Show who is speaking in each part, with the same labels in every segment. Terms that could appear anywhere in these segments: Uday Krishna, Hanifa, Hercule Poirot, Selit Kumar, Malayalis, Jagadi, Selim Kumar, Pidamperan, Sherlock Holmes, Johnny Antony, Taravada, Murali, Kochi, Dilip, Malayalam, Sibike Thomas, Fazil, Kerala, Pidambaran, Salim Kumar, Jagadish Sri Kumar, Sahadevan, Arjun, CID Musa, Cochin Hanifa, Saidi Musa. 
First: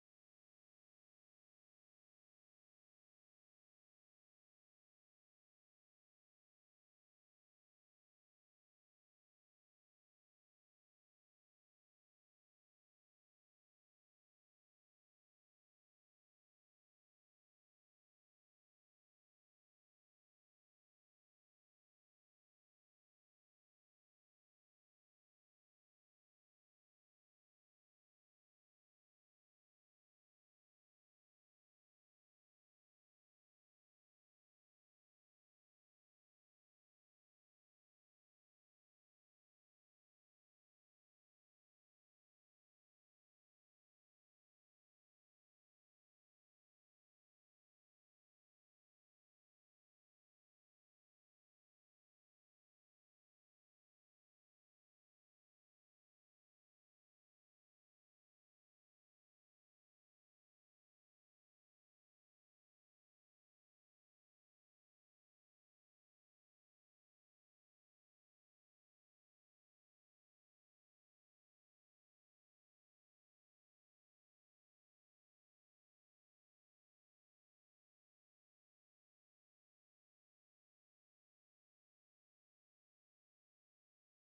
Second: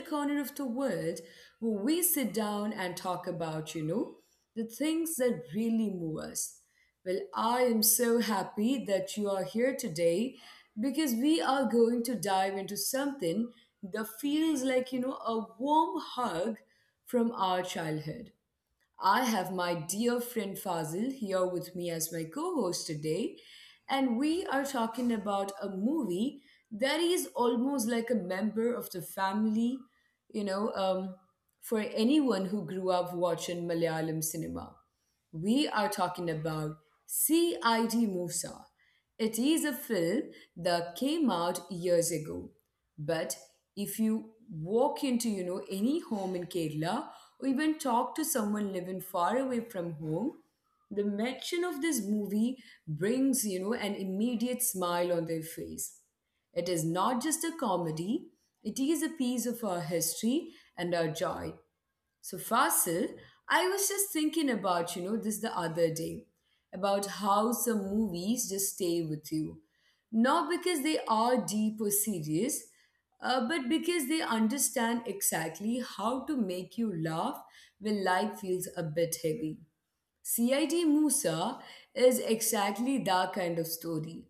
Speaker 1: corner of the world where we sit down and talk about, you know, the things that really move us. Well, I am so happy that you are here today because we are going to dive into something that feels like, you know, a warm hug from our childhood. I have my dear friend Fazil here with me as my co host today, and we are talking about a movie that is almost like a member of the family, you know, um, for anyone who grew up watching Malayalam cinema. We are talking about CID Musa. It is a film that came out years ago, but if you walk into, you know, any home in Kerala or even talk to someone living far away from home, the mention of this movie brings, you know, an immediate smile on their face. It is not just a comedy, it is a piece of our history and our joy. So Fasil, I was just thinking about, you know, this the other day, about how some movies just stay with you. Not because they are deep or serious, but because they understand exactly how to make you laugh when life feels a bit heavy. CID Musa is exactly that kind of story.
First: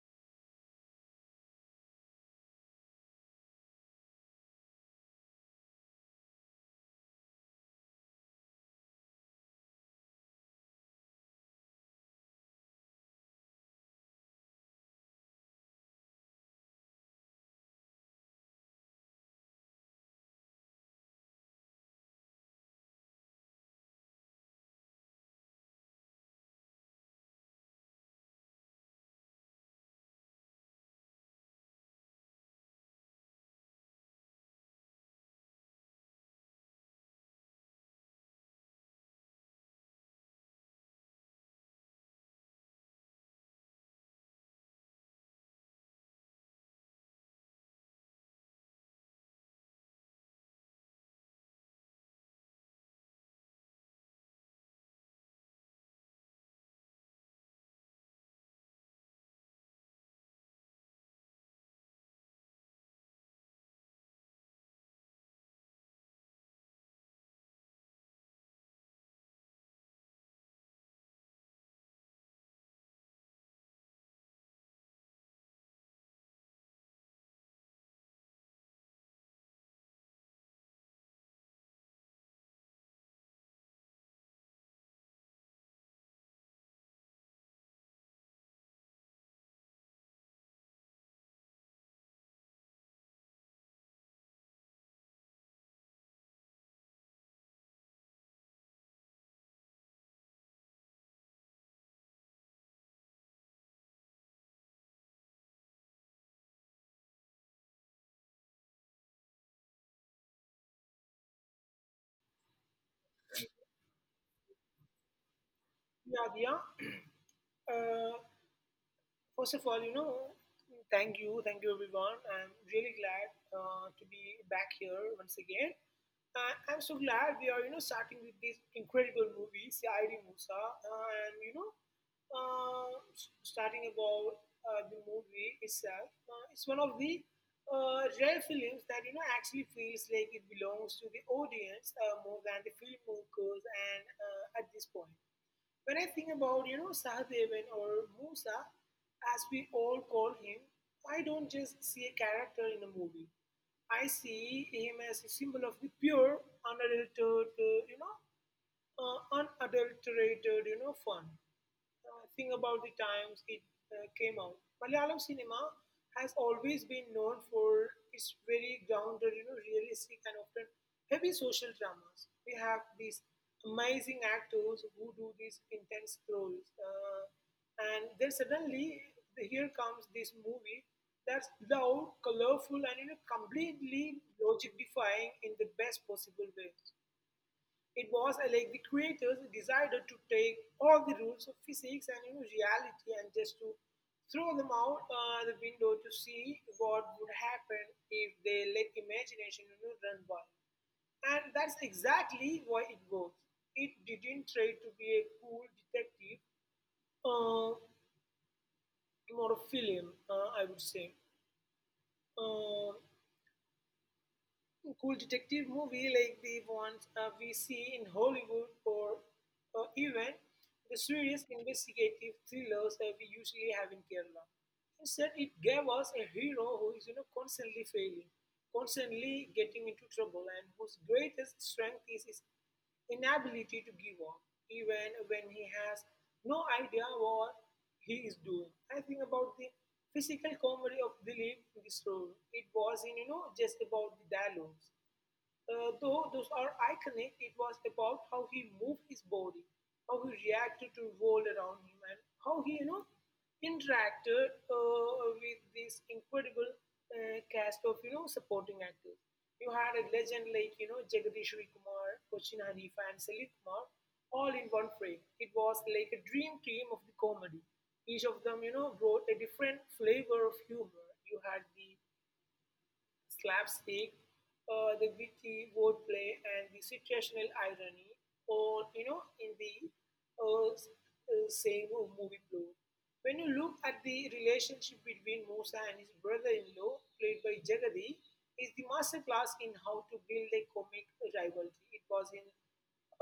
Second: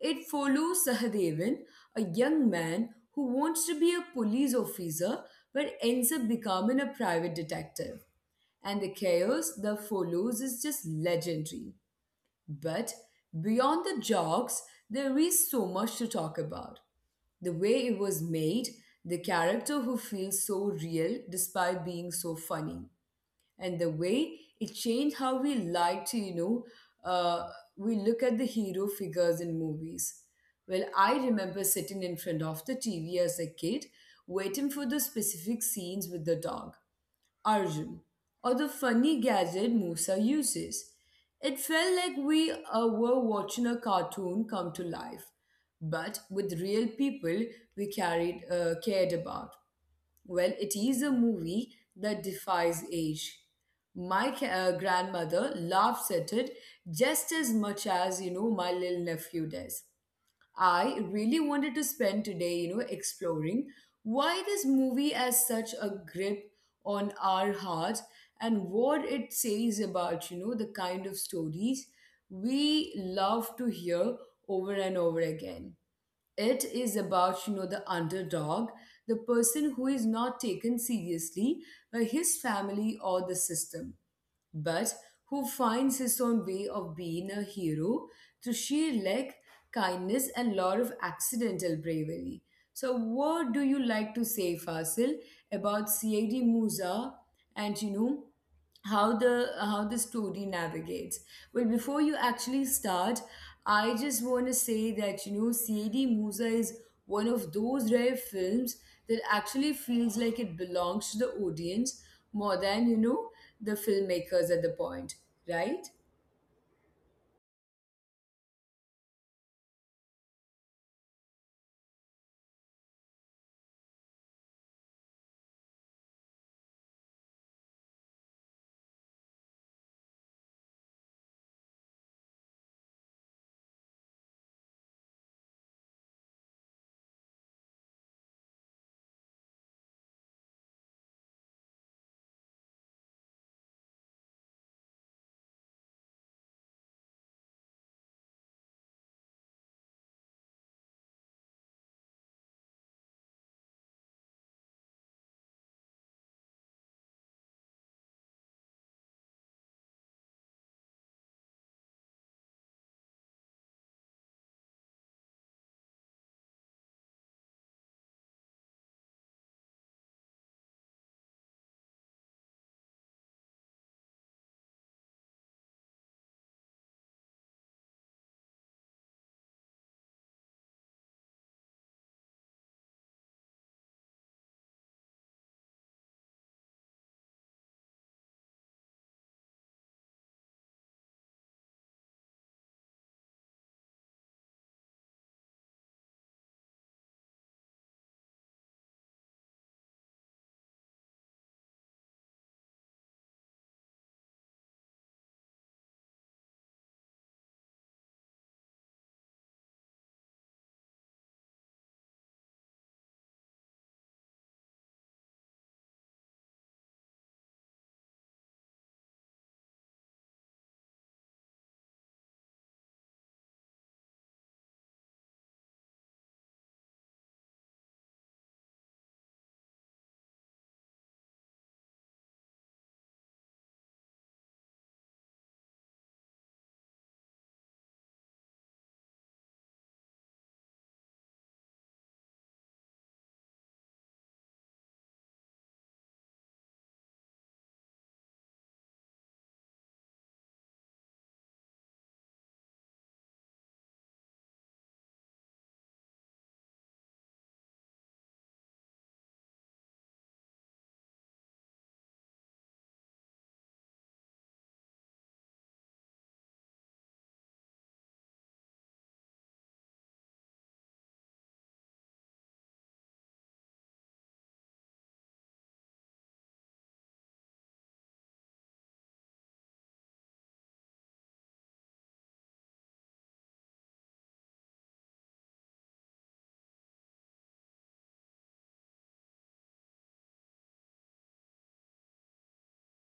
Speaker 1: It follows Sahadevan, a young man who wants to be a police officer but ends up becoming a private detective. And the chaos that follows is just legendary. But beyond the jokes, there is so much to talk about. The way it was made, the character who feels so real despite being so funny, and the way it changed how we like to uh, we look at the hero figures in movies. Well, I remember sitting in front of the TV as a kid waiting for the specific scenes with the dog Arjun or the funny gadget Musa uses. It felt like we were watching a cartoon come to life but with real people we carried cared about. Well, it is a movie that defies age. My grandmother laughs at it just as much as, you know, my little nephew does. I really wanted to spend today, you know, exploring why this movie has such a grip on our hearts and what it says about, you know, the kind of stories we love to hear over and over again. It is about, you know, the underdog, the person who is not taken seriously by his family or the system, but who finds his own way of being a hero through sheer luck, kindness, and lot of accidental bravery. So what do you like to say, Fasil, about CID Musa and, you know, how the story navigates? Well, before you actually start, I just want to say that, you know, CAD Musa is one of those rare films that actually feels like it belongs to the audience more than, you know, the filmmakers at the point, right?
Speaker 2: Nadia, uh, first of all, you know, thank you everyone. I'm really glad to be back here once again. I'm so glad we are, you know, starting with this incredible movie, Saidi Musa, and you know, starting about the movie itself. It's one of the rare films that you know actually feels like it belongs to the audience more than the filmmakers, and at this point. When I think about, you know, Sahadevan or Musa, as we all call him, I don't just see a character in a movie. I see him as a symbol of the pure, unadulterated, unadulterated, you know, fun. Think about the times it came out. Malayalam cinema has always been known for its very grounded, you know, realistic and often heavy social dramas. We have these amazing actors who do these intense roles, and then suddenly here comes this movie that's loud, colorful, and you know, completely logic defying in the best possible way. It was like the creators decided to take all the rules of physics and you know, reality and just to throw them out the window to see what would happen if they let imagination you know, run wild. And that's exactly why it works. It didn't try to be a cool detective uh, more a film, I would say. Um cool detective movie like the ones we see in Hollywood, or even the serious investigative thrillers that we usually have in Kerala. Instead, it gave us a hero who is you know, constantly failing, constantly getting into trouble, and whose greatest strength is his inability to give up, even when he has no idea what he is doing. I think about the physical comedy of Dilip in this role. It wasn't, you know, just about the dialogues. Though those are iconic, it was about how he moved his body, how he reacted to world around him, and how he, you know, interacted with this incredible cast of, you know, supporting actors. You had a legend like, you know, Jagadish Sri Kumar, Cochin Hanifa, and Selit Kumar all in one frame. It was like a dream team of the comedy. Each of them, you know, brought a different flavor of humor. You had the slapstick, the witty wordplay, and the situational irony all you know in the uh, same movie plot. When you look at the relationship between Musa and his brother-in-law, played by Jagadi, is the masterclass in how to build a comic rivalry. It was in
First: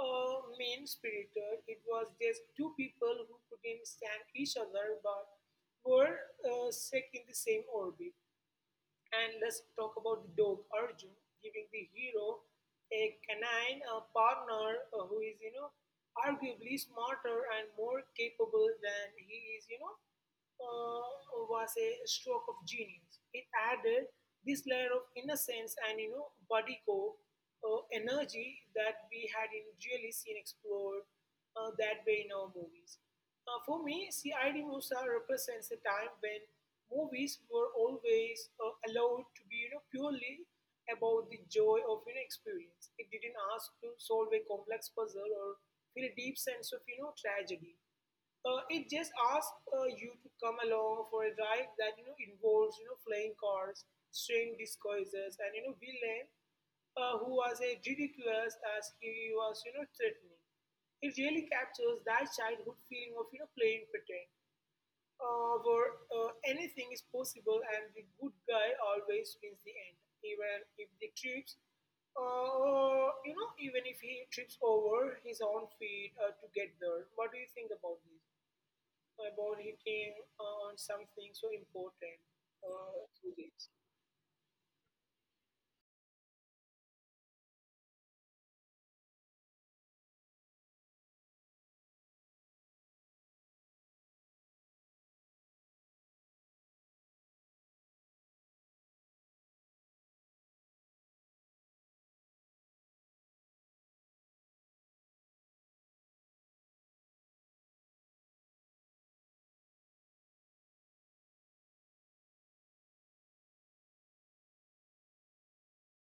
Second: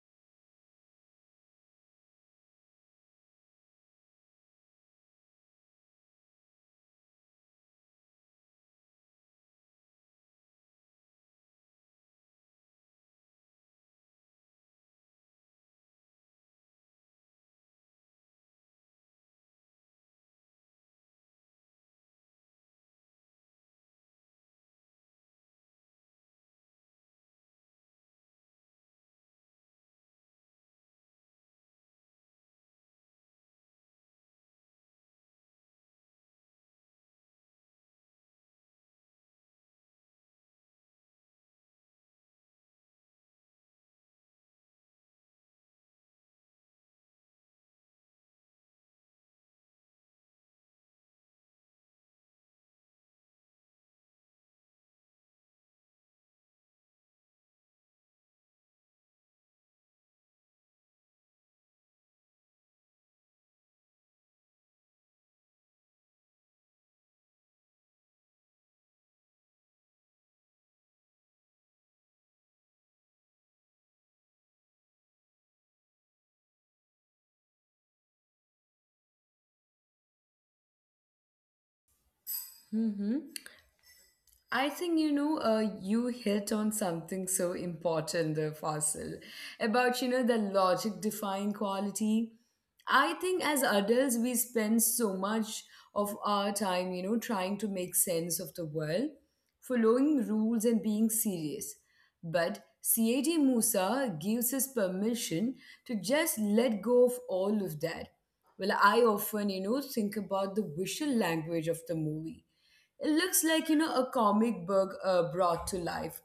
Speaker 2: mean-spirited. It was just two people who couldn't stand each other but were stuck in the same orbit. And let's talk about the dog Arjun giving the hero a canine partner who is, you know, arguably smarter and more capable than he is, you know, was a stroke of genius. It added this layer of innocence and you know body code energy that we hadn't really seen explored that way in our movies. For me, CID Musa represents a time when movies were always allowed to be you know purely about the joy of you know experience. It didn't ask to solve a complex puzzle or feel a deep sense of you know tragedy. It just asks you to come along for a ride that you know involves you know flying cars, strange disguises, and you know villain who was as ridiculous as he was you know threatening. It really captures that childhood feeling of you know playing pretend, where anything is possible and the good guy always wins the end, even if the trips you know, even if he trips over his own feet to get there. What do you think about this? About hitting on something so important
Speaker 1: Mm-hmm.
Speaker 2: through this.
Speaker 1: I think, you know, you hit on something so important there, Fasil, about, you know, the logic defying quality. I think as adults we spend so much of our time, you know, trying to make sense of the world, following rules and being serious. But CAT Musa gives us permission to just let go of all of that. Well, I often, you know, think about the visual language of the movie. It looks like, you know, a comic book brought to life.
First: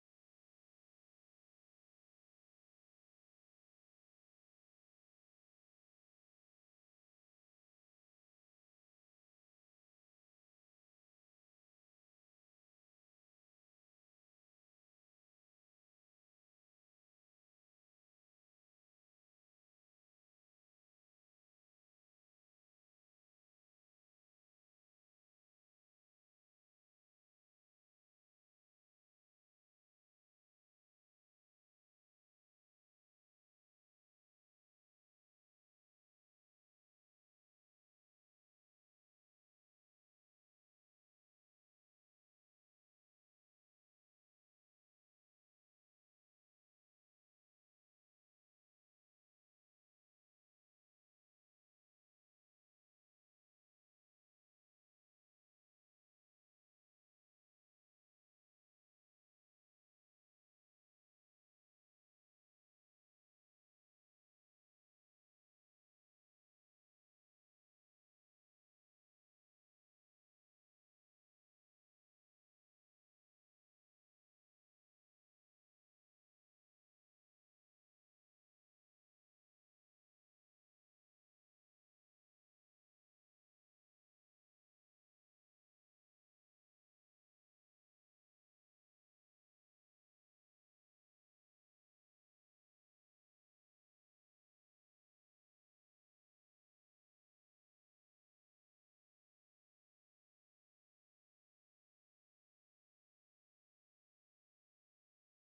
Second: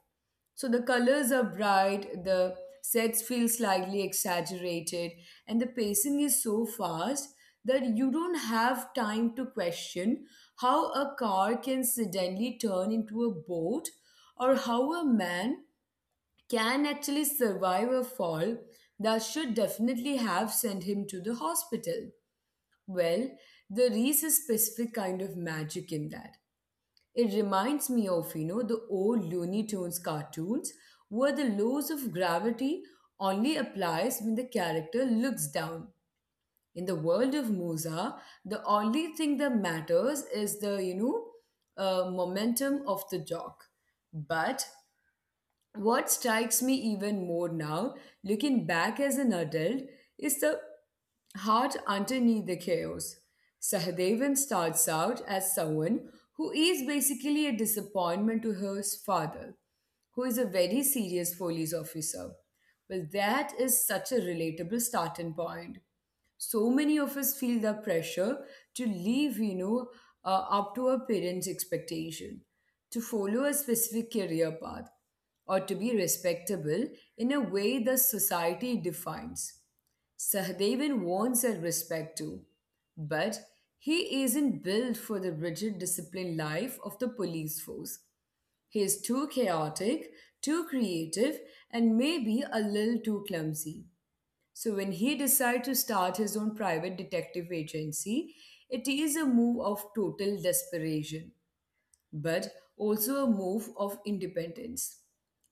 Speaker 1: So the colors are bright, the sets feel slightly exaggerated, and the pacing is so fast that you don't have time to question how a car can suddenly turn into a boat or how a man can actually survive a fall that should definitely have sent him to the hospital. Well, there is a specific kind of magic in that. It reminds me of, you know, the old Looney Tunes cartoons where the laws of gravity only applies when the character looks down. In the world of Musa, the only thing that matters is the momentum of the dog. But what strikes me even more now, looking back as an adult, is the heart underneath the chaos. Sahadevan starts out as someone who is basically a disappointment to her father, who is a very serious police officer. Well, that is such a relatable starting point. So many of us feel the pressure to live, up to our parents' expectation, to follow a specific career path, or to be respectable in a way the society defines. Sahadevan wants that respect too, but he isn't built for the rigid disciplined life of the police force. He is too chaotic, too creative, and maybe a little too clumsy. So when he decided to start his own private detective agency, it is a move of total desperation, but also a move of independence.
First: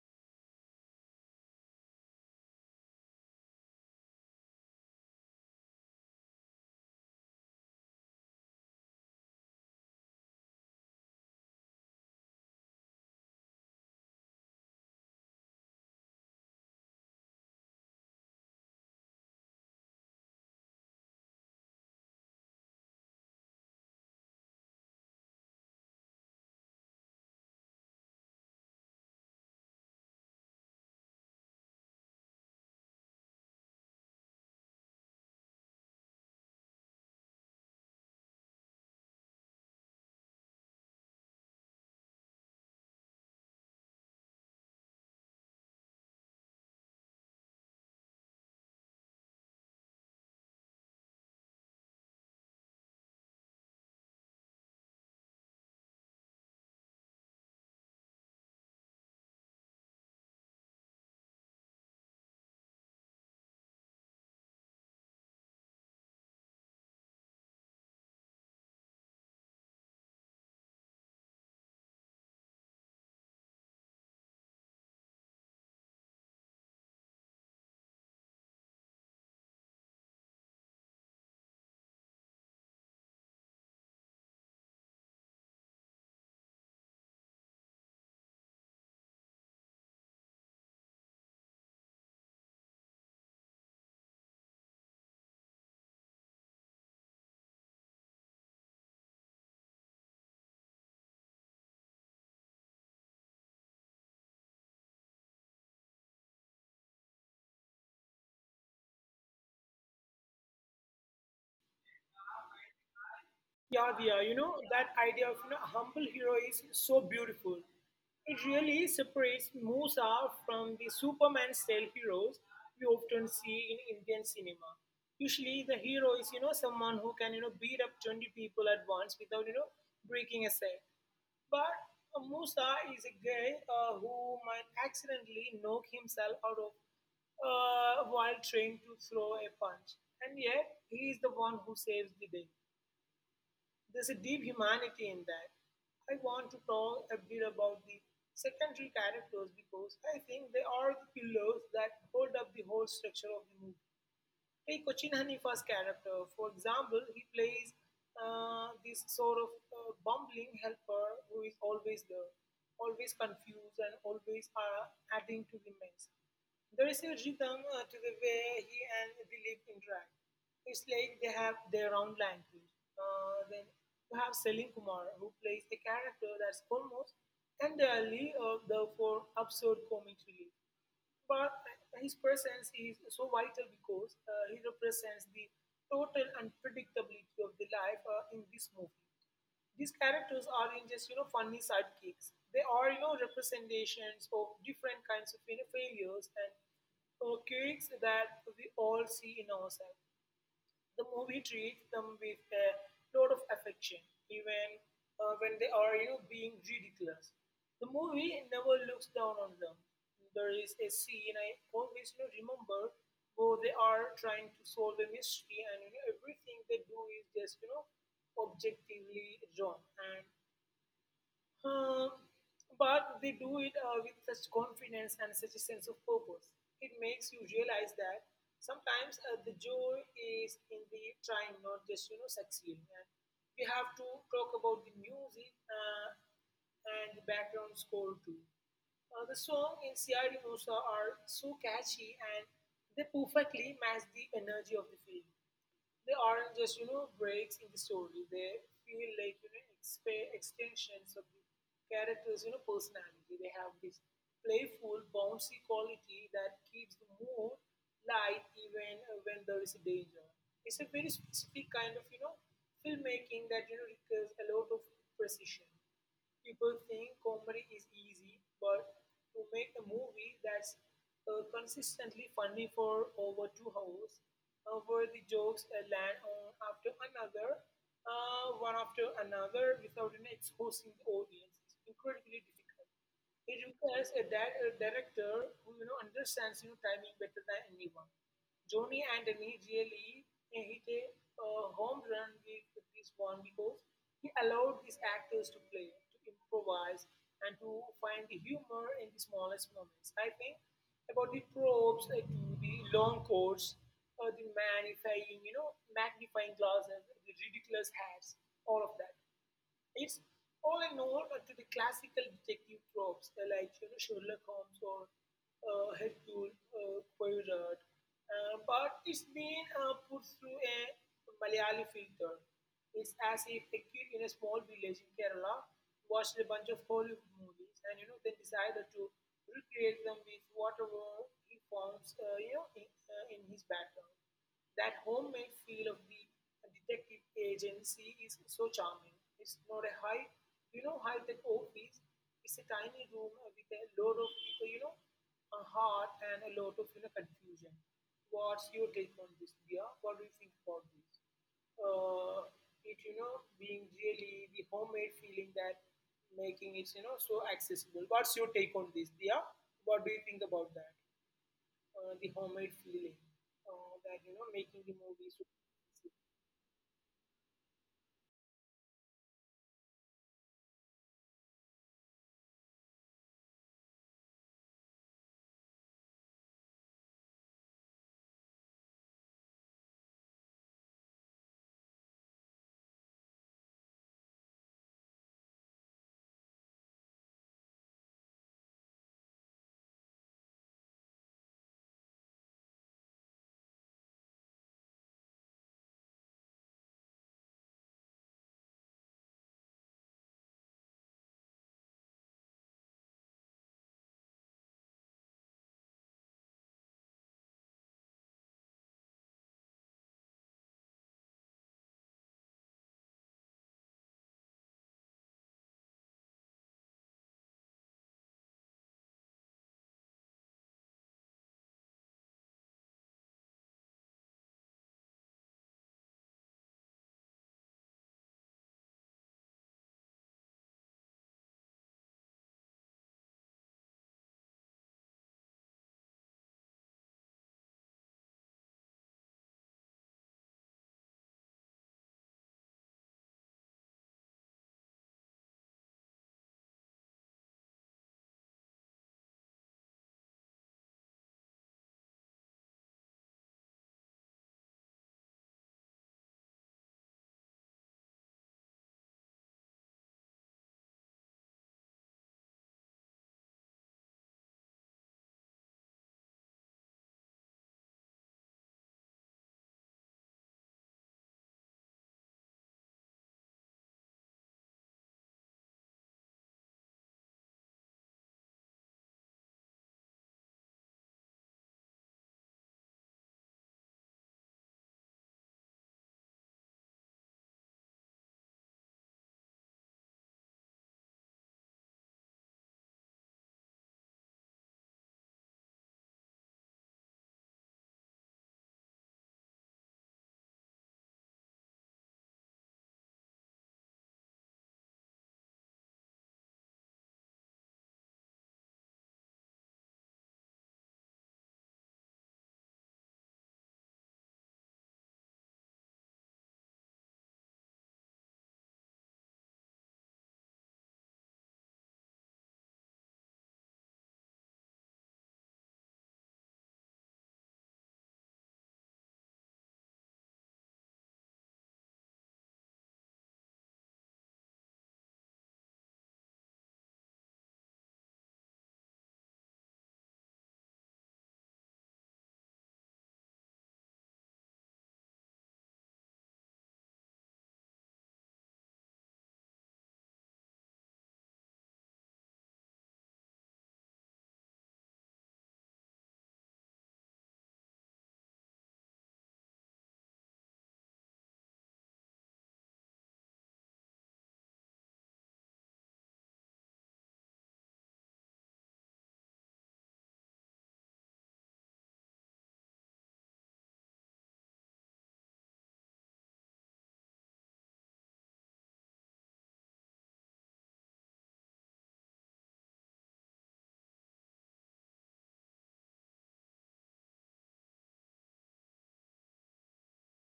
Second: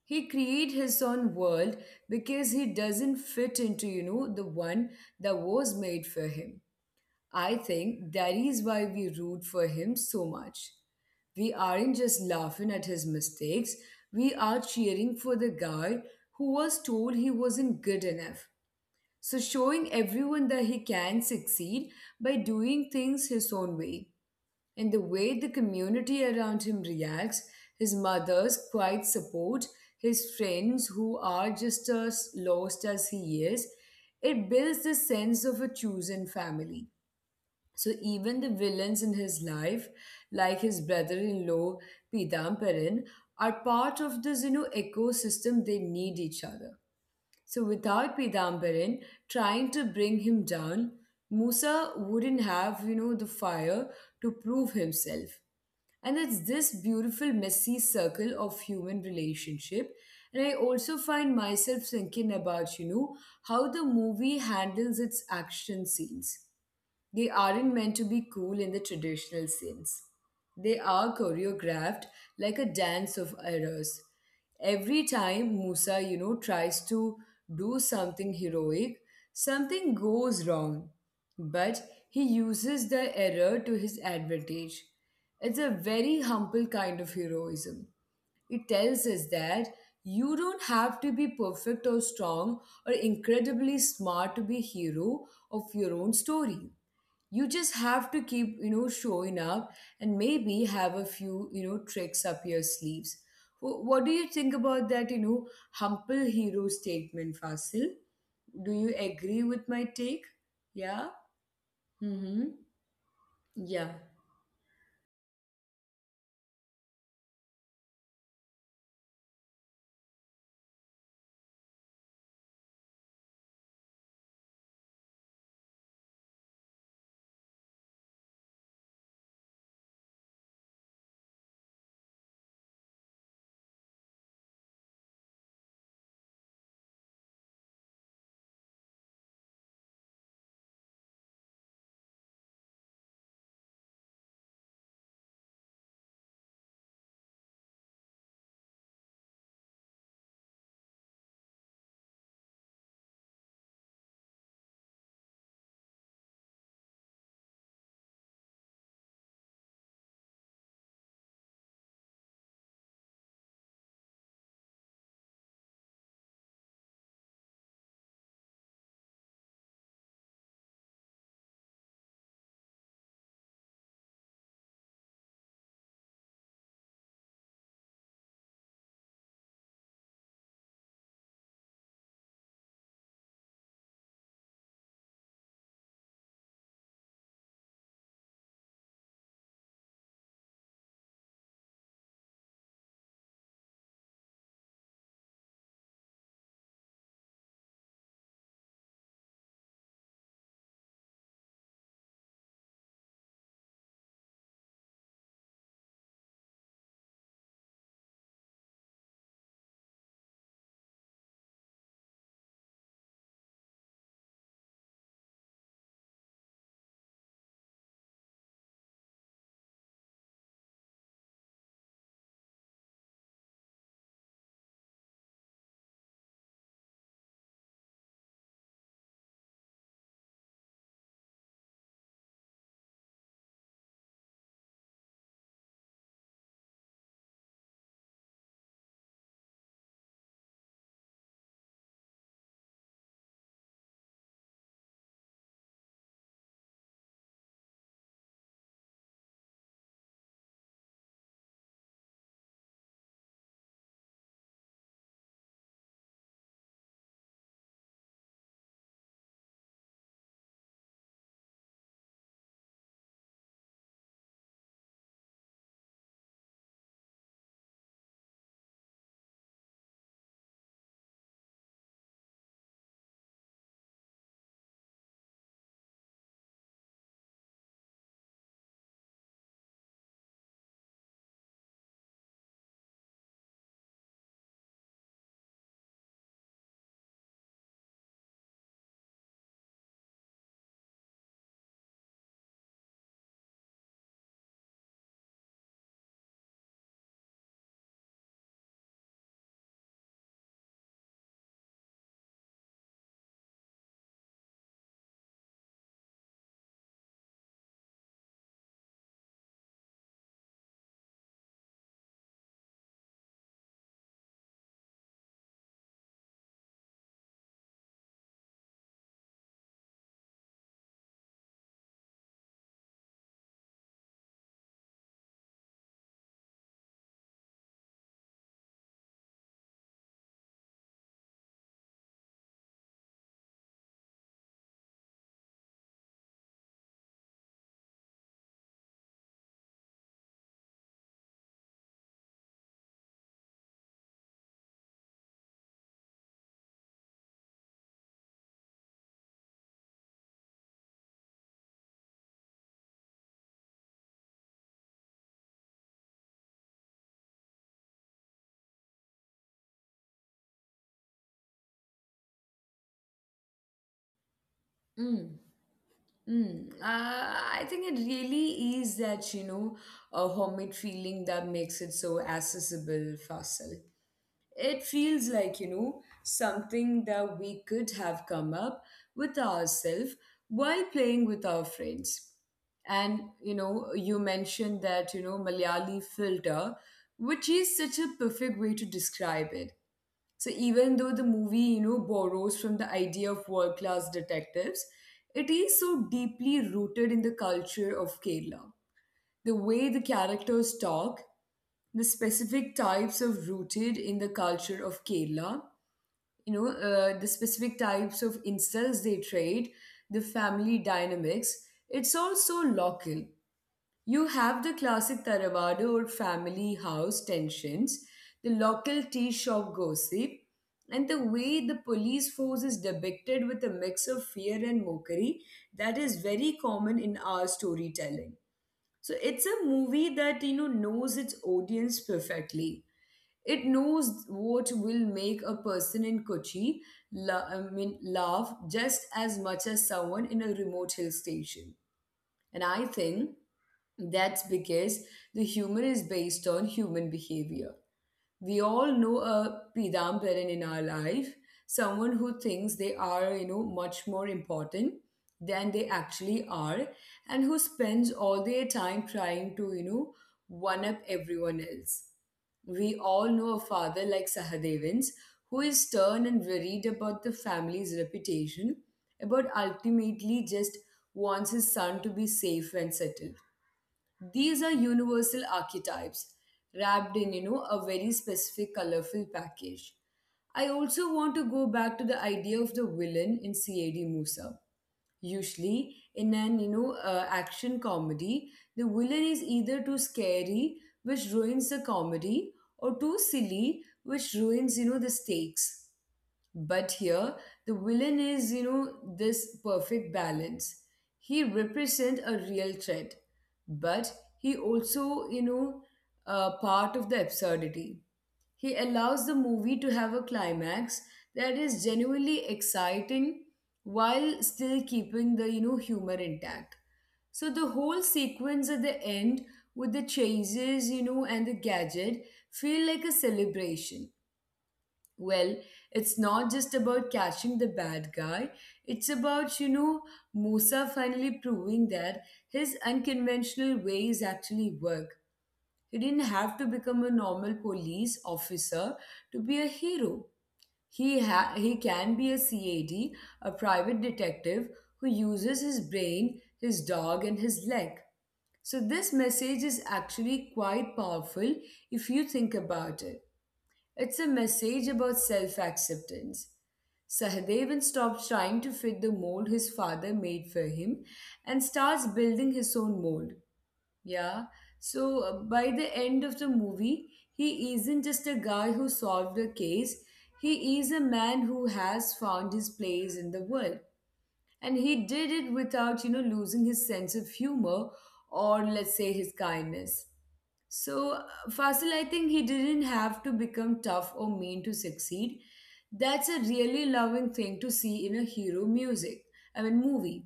Speaker 1: He create his own world because he doesn't fit into, you know, the one that was made for him. I think that is why we root for him so much. We aren't just laughing at his mistakes, we are cheering for the guy who was told he wasn't good enough, so, showing everyone that he can succeed by doing things his own way. And the way the community around him reacts, his mother's quiet support, his friends who are just as lost as he is, it builds the sense of a chosen family. So, even the villains in his life, like his brother in law, Pidamperan, are part of this, you know, ecosystem. They need each other. So without Pidambaran trying to bring him down, Musa wouldn't have, you know, the fire to prove himself. And it's this beautiful, messy circle of human relationship. And I also find myself thinking about, you know, how the movie handles its action scenes. They aren't meant to be cool in the traditional sense. They are choreographed like a dance of errors. Every time Musa, you know, tries to do something heroic, something goes wrong. But he uses the error to his advantage. It's a very humble kind of heroism. It tells us that you don't have to be perfect or strong or incredibly smart to be hero of your own story. You just have to keep, you know, showing up, and maybe have a few, you know, tricks up your sleeves. What do you think about that, you know, humble hero statement, Fasil? Do you agree with my take? Yeah. Mm-hmm. Yeah.
Speaker 2: Yeah, Diya, you know, that idea of you know, humble hero is so beautiful. It really separates Musa from the Superman style heroes we often see in Indian cinema. Usually, the hero is, you know, someone who can, you know, beat up 20 people at once without, you know, breaking a set. But Musa is a guy who might accidentally knock himself out of while trying to throw a punch. And yet, he is the one who saves the day. There's a deep humanity in that. I want to talk a bit about the secondary characters because I think they are the pillars that hold up the whole structure of the movie. Take Cochin Hanifa's character, for example, he plays this sort of bumbling helper who is always there, always confused, and always adding to the mess. There is a rhythm to the way he and Dilip interact. It's like they have their own language. Then you have Selim Kumar, who plays a character that's almost entirely there for absurd comic relief. But his presence is so vital because he represents the total unpredictability of the life in this movie. These characters aren't just you know funny sidekicks. They are you know representations of different kinds of you know, failures and quirks that we all see in ourselves. The movie treats them with a lot of affection, even when they are you know, being ridiculous. The movie never looks down on them. There is a scene I always you know, remember where they are trying to solve a mystery, and you know, everything they do is just you know objectively wrong. And uh, but they do it with such confidence and such a sense of purpose. It makes you realize that sometimes the joy is in the trying, not just you know succeeding. And we have to talk about the music and the background score too. The song in Siari Musa are so catchy and they perfectly match the energy of the film. They aren't just you know breaks in the story. They feel like you know extensions of the characters' you know personality. They have this playful, bouncy quality that keeps the mood light even when there is a danger. It's a very specific kind of you know filmmaking that you know requires a lot of precision. People think comedy is easy, but to make a movie that's consistently funny for over 2 hours, where the jokes land on after another, one after another, without you know, exposing the audience, is incredibly difficult. It requires a, a director who you know understands you know timing better than anyone. Johnny Antony really hit a home run with this one because he allowed his actors to play, to improvise, and to find the humor in the smallest moments. I think about the props, to the long coats, the magnifying, you know, magnifying glasses, the ridiculous hats, all of that. It's all a nod to the classical detective tropes like you know, Sherlock Holmes or Hercule Poirot, but it's been put through a Malayali filter. It's as if a kid in a small village in Kerala watched a bunch of Hollywood movies and you know then decided to recreate them with whatever he found in his background. That homemade feel of the a detective agency is so charming. It's not a high-tech office. It's a tiny room with a lot of people, you know, a heart and a lot of you know confusion. What's your take on this, Dia? What do you think about this? Uh, it you know being really the homemade feeling that making it you know so accessible. What's your take on this, Dia? What do you think about that? The homemade feeling that you know making the movie
Speaker 1: Mm.
Speaker 2: so
Speaker 1: Mm. I think it really is that, you know, a homemade feeling that makes it so accessible, Fasil. It feels like, you know, something that we could have come up with ourselves while playing with our friends. And, you know, you mentioned that, you know, Malayali filter, which is such a perfect way to describe it. So even though the movie, you know, borrows from the idea of world class detectives, it is so deeply rooted in the culture of Kerala. The way the characters talk, the specific types of rooted in the culture of Kerala, the specific types of insults they trade, the family dynamics. It's also local. You have the classic Taravada or family house tensions, the local tea shop gossip, and the way the police force is depicted with a mix of fear and mockery that is very common in our storytelling. So it's a movie that, you know, knows its audience perfectly. It knows what will make a person in Kochi I mean, laugh just as much as someone in a remote hill station. And I think that's because the humor is based on human behavior. We all know a Pidambaran in our life, someone who thinks they are, you know, much more important than they actually are, and who spends all their time trying to, you know, one up everyone else. We all know a father like Sahadevans who is stern and worried about the family's reputation, about ultimately just wants his son to be safe and settled. These are universal archetypes wrapped in, you know, a very specific colorful package. I also want to go back to the idea of the villain in CAD Musa. Usually, in an action comedy, the villain is either too scary, which ruins the comedy, or too silly, which ruins, you know, the stakes. But here, the villain is, you know, this perfect balance. He represents a real threat, but he also, you know, part of the absurdity. He allows the movie to have a climax that is genuinely exciting while still keeping the, you know, humor intact. So the whole sequence at the end with the chases, you know, and the gadget feel like a celebration. Well, it's not just about catching the bad guy. It's about, you know, Musa finally proving that his unconventional ways actually work. He didn't have to become a normal police officer to be a hero. He can be a CAD, a private detective who uses his brain, his dog, and his leg. So, this message is actually quite powerful if you think about it. It's a message about self acceptance. Sahadevan stops trying to fit the mold his father made for him and starts building his own mold. Yeah. So by the end of the movie, he isn't just a guy who solved a case, he is a man who has found his place in the world. And he did it without, you know, losing his sense of humor or, let's say, his kindness. So, uh, Fasil, I think he didn't have to become tough or mean to succeed. That's a really loving thing to see in a hero movie.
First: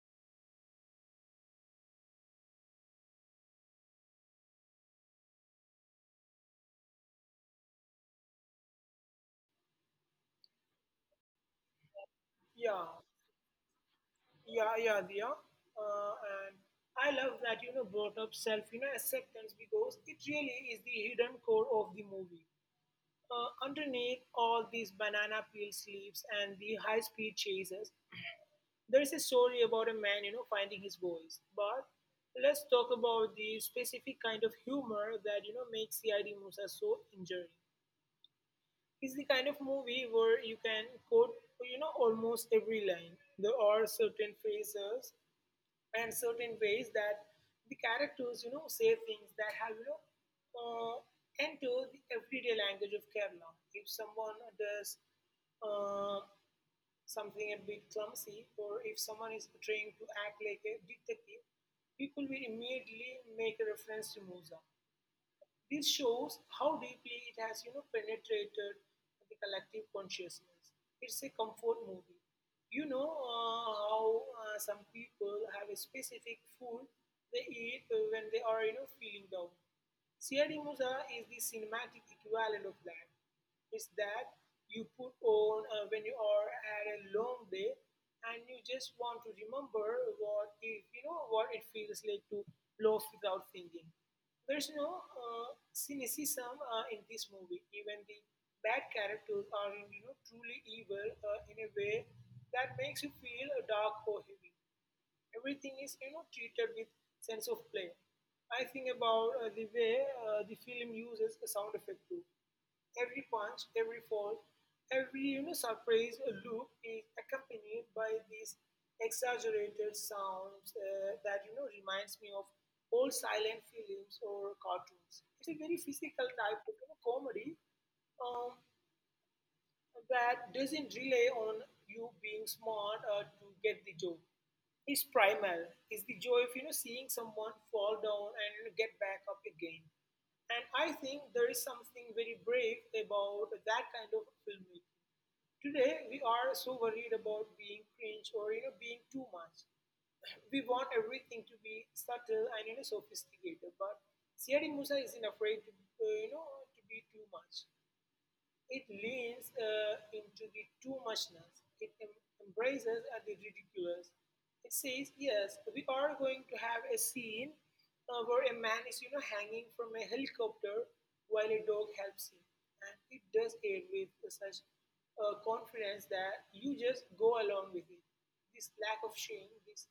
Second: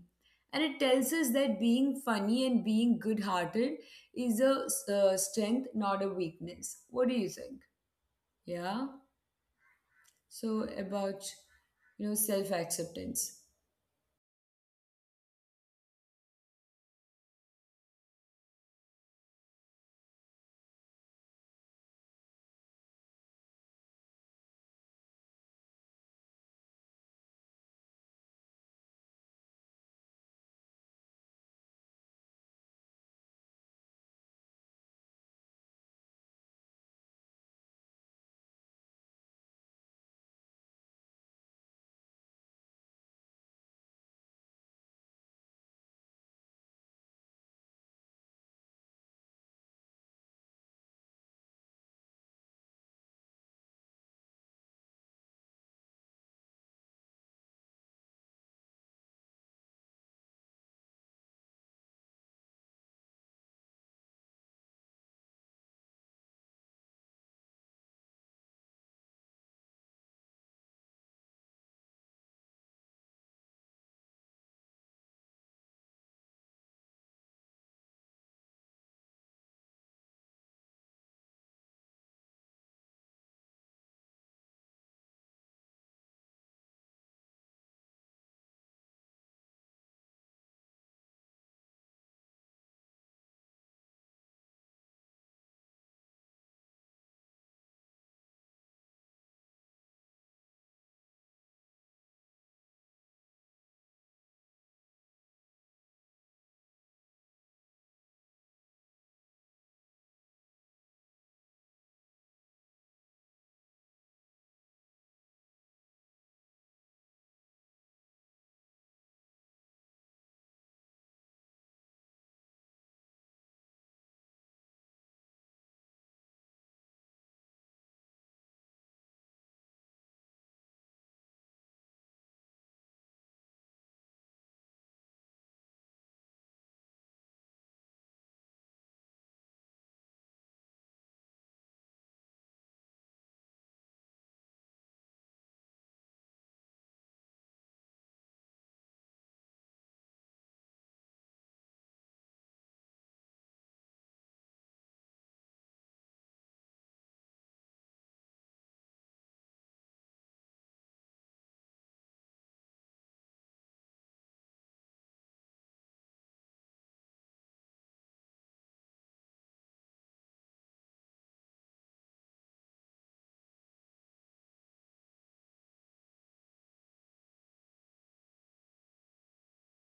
Speaker 1: And it tells us that being funny and being good hearted is a strength, not a weakness. What do you think? Yeah? So, about, you know, self
Speaker 2: yeah.
Speaker 1: acceptance.
Speaker 2: Yeah, yeah, Diya. Uh, and I love that you know brought up self you know acceptance because it really is the hidden core of the movie. Underneath all these banana peel sleeves and the high speed chases, there is a story about a man you know finding his voice. But let's talk about the specific kind of humor that you know makes CID. Musa so enduring. It's the kind of movie where you can quote you know almost every line. There are certain phrases and certain ways that the characters, you know, say things that have, you know, uh, enter the everyday language of Kerala. If someone does uh, something a bit clumsy, or if someone is trying to act like a detective, people will immediately make a reference to Musa. This shows how deeply it has you know penetrated the collective consciousness. It's a comfort movie. You know how Some people have a specific food they eat when they are feeling down. Siyadi Musa is the cinematic equivalent of that. It's that you put on when you are at a long day and you just want to remember what it feels like to love without thinking. There's no cynicism in this movie. Even the bad characters are truly evil in a way that makes you feel dark or heavy. Everything is treated with sense of play. I think about the way the film uses the sound effect too. Every punch, every fall, every surprise loop is accompanied by these exaggerated sounds that reminds me of old silent films or cartoons. It's a very physical type of comedy, um, that doesn't rely on you being smart to get the job. It's primal. It's the joy of seeing someone fall down and get back up again. And I think there is something very brave about that kind of filmmaking. Today we are so worried about being cringe or being too much. We want everything to be subtle and sophisticated, but Siyadi Musa isn't afraid to to be too much. It leans into the too muchness, it embraces the ridiculous. It says, yes, we are going to have a scene where a man is, hanging from a helicopter while a dog helps him. And it does it with such confidence that you just go along with it. This lack of shame, this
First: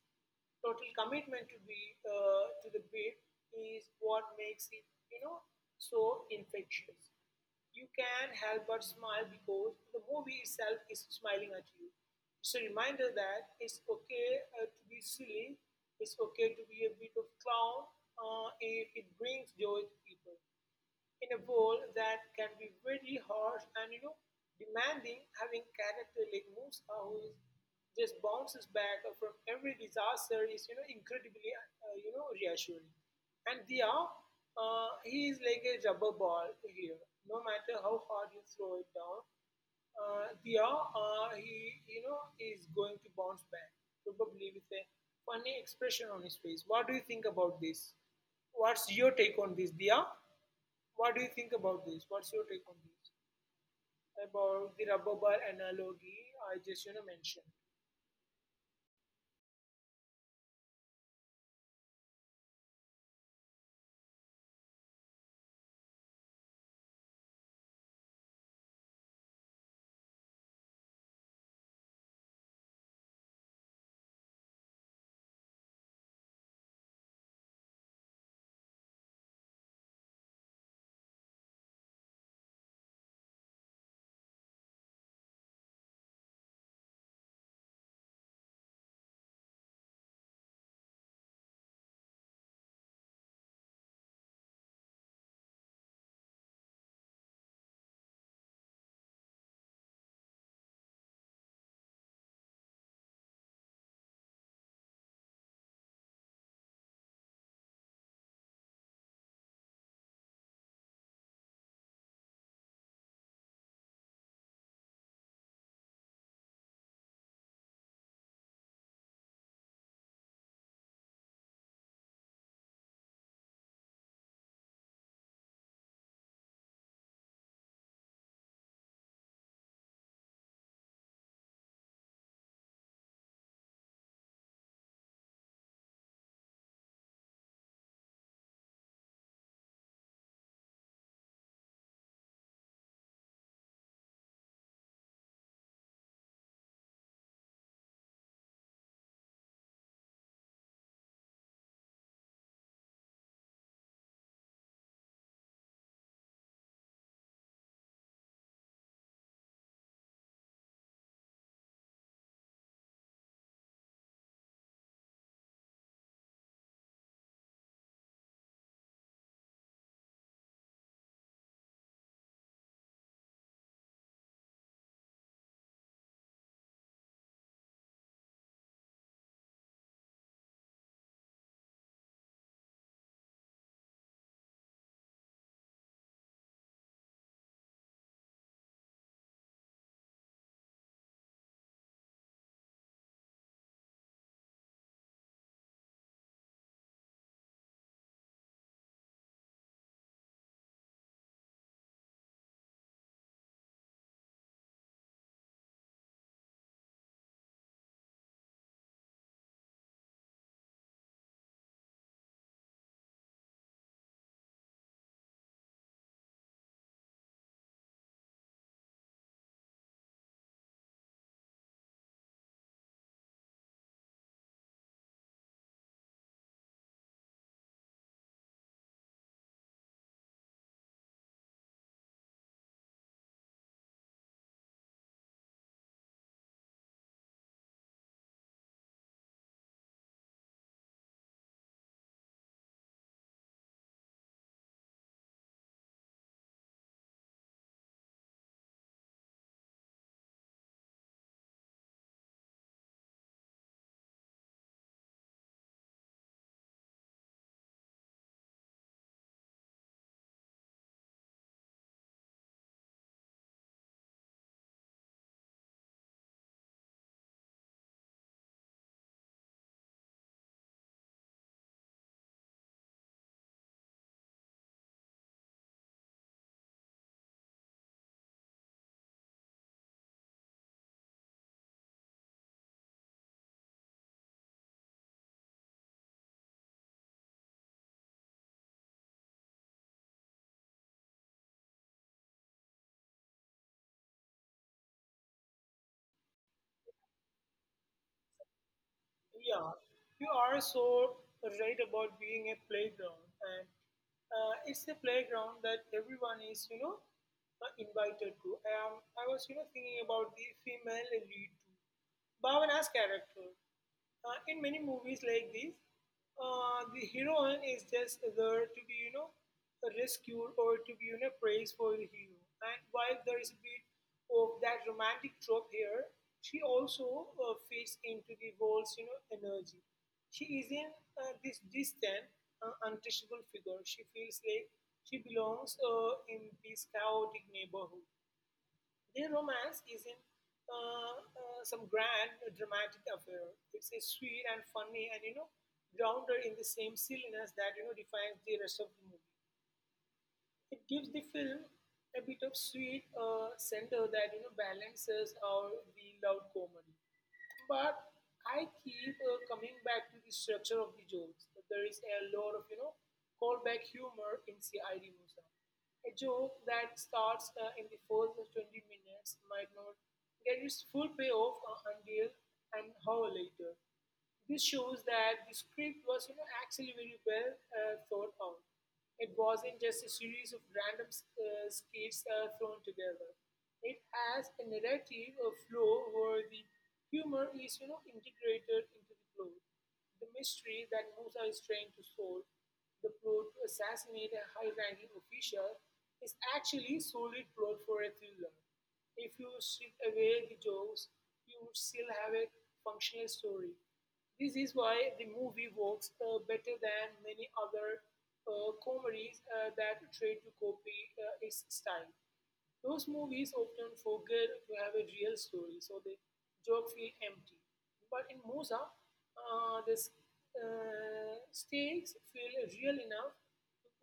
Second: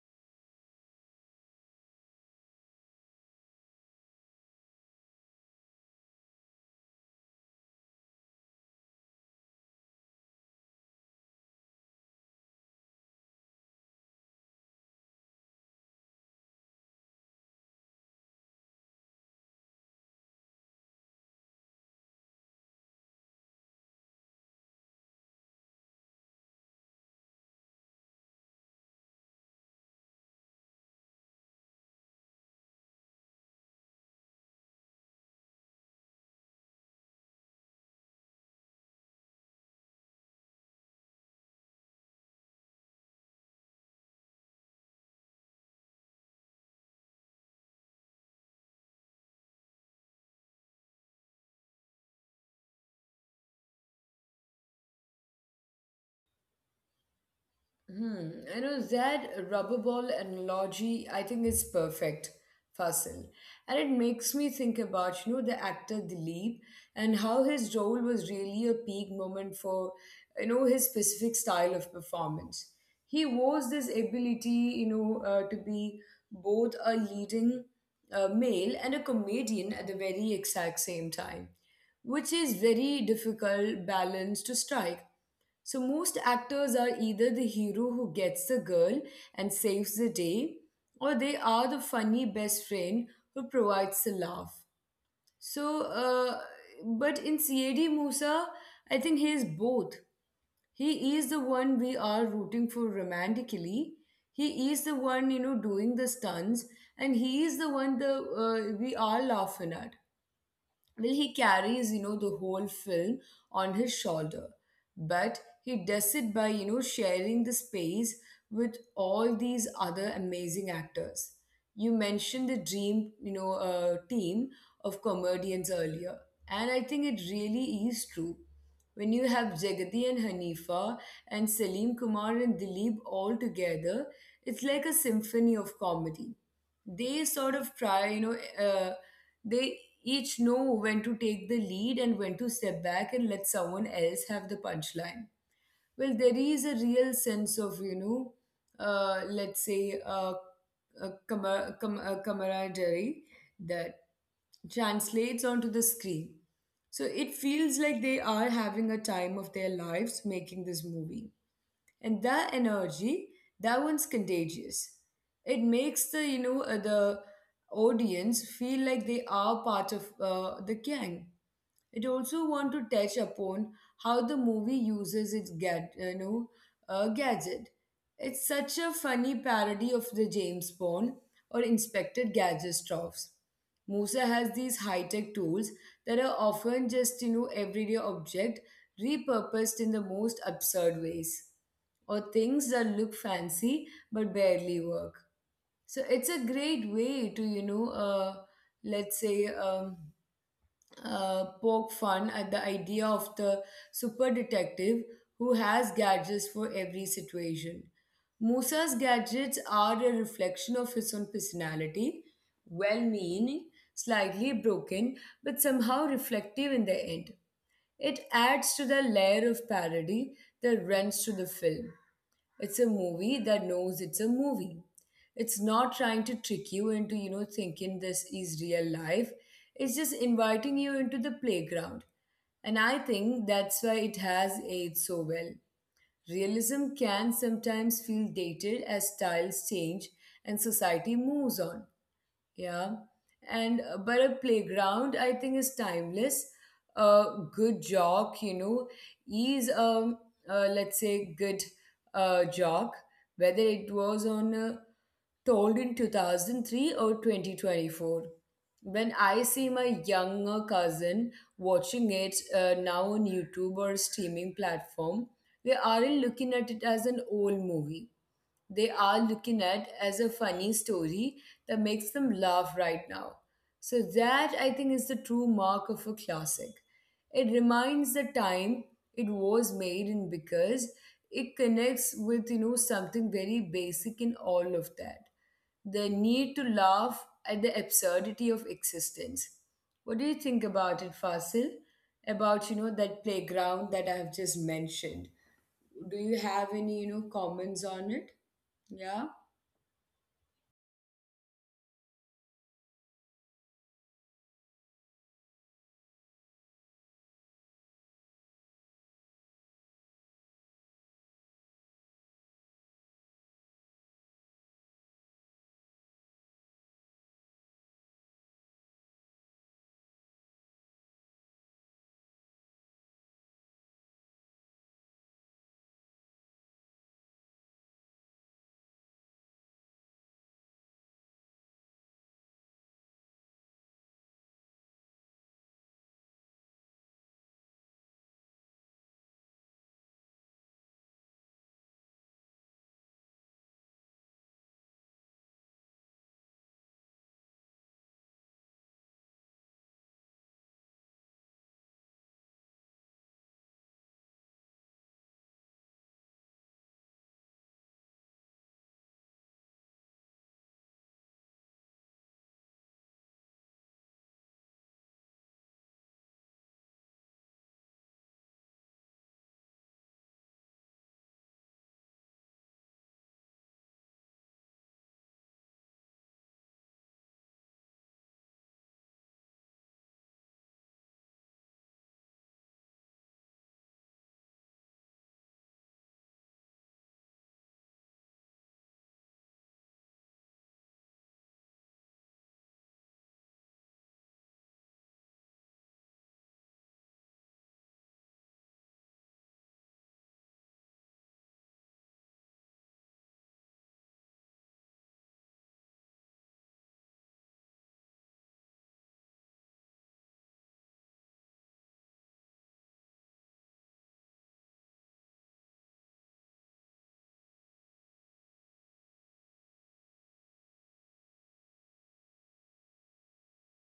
Speaker 2: total commitment to be to the bit is what makes it, you know, so infectious. You can't help but smile because the movie itself is smiling at you. It's a reminder that it's okay to be silly, it's okay to be a bit of clown if it brings joy to people in a world that can be very harsh and demanding. Having character like Musa who is just bounces back from every disaster is incredibly reassuring. And Dia, he is like a rubber ball here. No matter how hard you throw it down, Dia, he is going to bounce back, probably with a funny expression on his face. What do you think about this? What's your take on this, Dia? What do you think about this? What's your take on this? About the rubber ball analogy I just mentioned.
Speaker 1: Hmm. You know, that rubber ball analogy, I think is perfect, Fasil. And it makes me think about, you know, the actor Dilip and how his role was really a peak moment for, you know, his specific style of performance. He was this ability, you know, to be both a leading male and a comedian at the very exact same time, which is very difficult balance to strike, so most actors are either the hero who gets the girl and saves the day, or they are the funny best friend who provides the laugh. So, uh, but in CAD Musa, I think he is both. He is the one we are rooting for romantically. He is the one you know doing the stunts, and he is the one the we are laughing at. Well, he carries you know the whole film on his shoulder, but he does it by you know sharing the space with all these other amazing actors. You mentioned the dream, you know, team of comedians earlier, and I think it really is true. When you have Jagadi and Hanifa and Salim Kumar and Dilip all together, it's like a symphony of comedy. They sort of try, you know, uh, they each know when to take the lead and when to step back and let someone else have the punchline. Well, there is a real sense of, you know, let's say, camaraderie that translates onto the screen. So it feels like they are having a time of their lives making this movie, and that energy, that one's contagious. It makes the the audience feel like they are part of the gang. It also want to touch upon how the movie uses its gadget. It's such a funny parody of the James Bond or Inspector Gadget tropes. Musa has these high-tech tools that are often just you know everyday object repurposed in the most absurd ways, or things that look fancy but barely work. So it's a great way to, you know, let's say, um, poke fun at the idea of the super detective who has gadgets for every situation. Musa's gadgets are a reflection of his own personality, well meaning, slightly broken, but somehow reflective in the end. It adds to the layer of parody that runs through the film. It's a movie that knows it's a movie. It's not trying to trick you into, you know, thinking this is real life. It's just inviting you into the playground. And I think that's why it has aged so well. Realism can sometimes feel dated as styles change and society moves on. Yeah. And but a playground, I think, is timeless. A good jog, you know, is let's say good jog, whether it was on told in 2003 or 2024. When I see my younger cousin watching it now on YouTube or streaming platform, they aren't looking at it as an old movie, they are looking at as a funny story that makes them laugh right now. So, that I think is the true mark of a classic. It reminds the time it was made in because it connects with you know something very basic in all of that, the need to laugh at the absurdity of existence. What do you think about it, Fasil, about you know that playground that I have just mentioned? Do you have any you know comments on it? Yeah.
Speaker 2: Yeah, you are so right about being a playground, and it's a playground that everyone is invited to. I was thinking about the female lead too. Bhavana's character. In many movies like these, the heroine is just there to be, rescued or to be, praised for the hero. And while there is a bit of that romantic trope here, she also fits into the world's, energy. She isn't this distant, untouchable figure. She feels like she belongs in this chaotic neighborhood. Their romance isn't some grand dramatic affair. It's a sweet and funny and grounded in the same silliness that defines the rest of the movie. It gives the film a bit of sweet center that balances out the loud comedy. But I keep coming back to the structure of the jokes. There is a lot of callback humor in CID Musa. A joke that starts in the first 20 minutes might not get its full payoff until an hour later. This shows that the script was actually very well thought out. It wasn't just a series of random skits thrown together. It has a narrative, a flow where the humor is integrated into the plot. The mystery that Musa is trying to solve, the plot to assassinate a high ranking official, is actually a solid plot for a thriller. If you strip away the jokes, you would still have a functional story. This is why the movie works better than many other comedies that try to copy its style. Those movies often forget to have a real story, so the joke feel empty. But in Mosa, uh, the s- stakes feel real enough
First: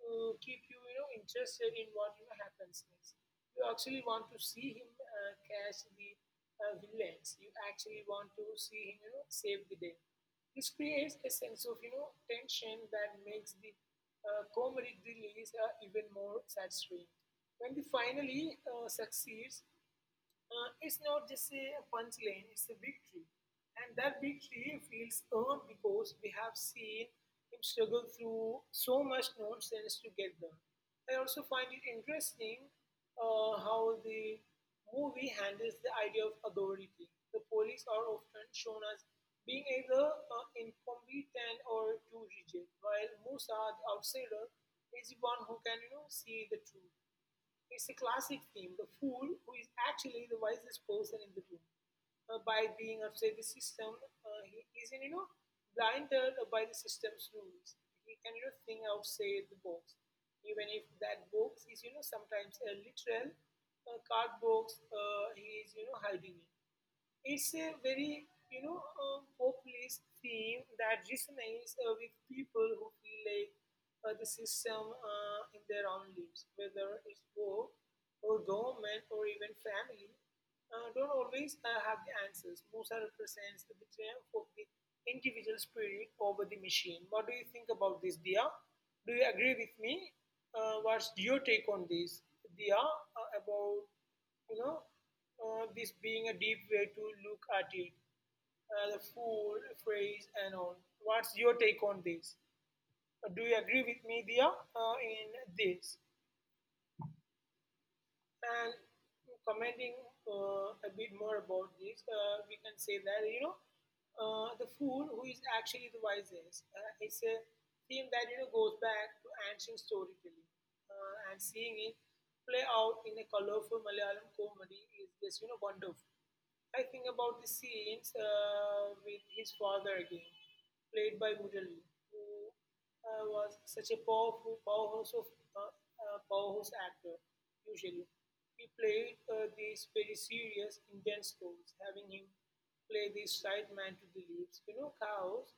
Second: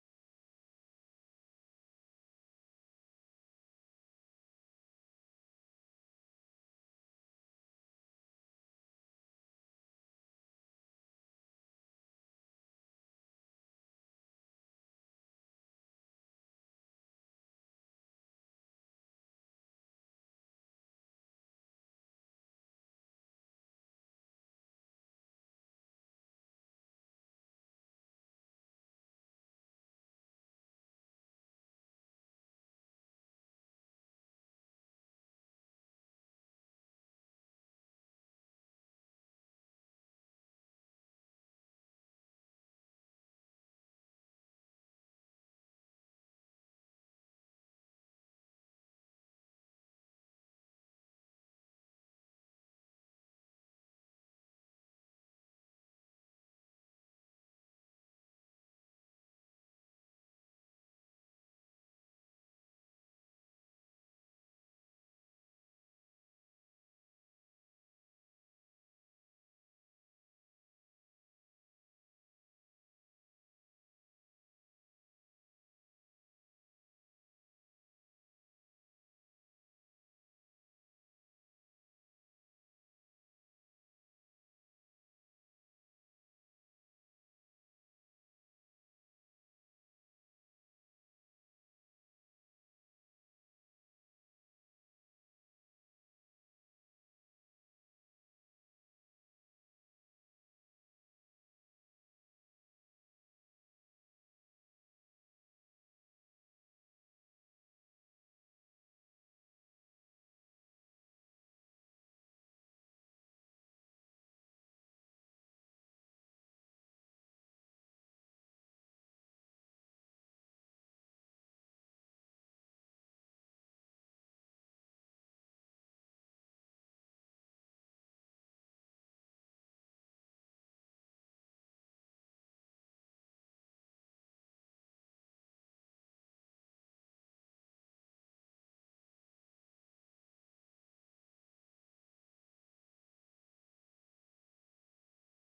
Speaker 2: to keep you, interested in what happens next. You actually want to see him catch the villains. You actually want to see him, save the day. This creates a sense of tension that makes the comedic thrill is even more satisfying. When they finally succeeds, it's not just a punchline, it's a victory. And that victory feels earned because we have seen him struggle through so much nonsense to get there. I also find it interesting how the movie handles the idea of authority. The police are often shown as being either incompetent or too rigid, while Musa, the outsider, is the one who can see the truth. It's a classic theme, the fool who is actually the wisest person in the room. By being outside the system, he isn't, blinded by the system's rules. He can, think outside the box, even if that box is, sometimes a literal card box he is, hiding in. It's a very, populist theme that resonates with people who feel like the system in their own lives, whether it's work or government or even family, don't always have the answers. Musa represents the triumph of the individual spirit over the machine. What do you think about this, Dia? Do you agree with me? What's your take on this, Dia, about you know, this being a deep way to look at it, the food, phrase, and all. What's your take on this? Do you agree with me, Dia, in this? And commenting a bit more about this, we can say that, the fool who is actually the wisest. It's a theme that, goes back to ancient storytelling and seeing it play out in a colorful Malayalam comedy is just, wonderful. I think about the scenes with his father again, played by Murali, who was such a powerful powerhouse of powerhouse actor. Usually, he played these very serious, intense roles. Having him play the side man to the leaves, cows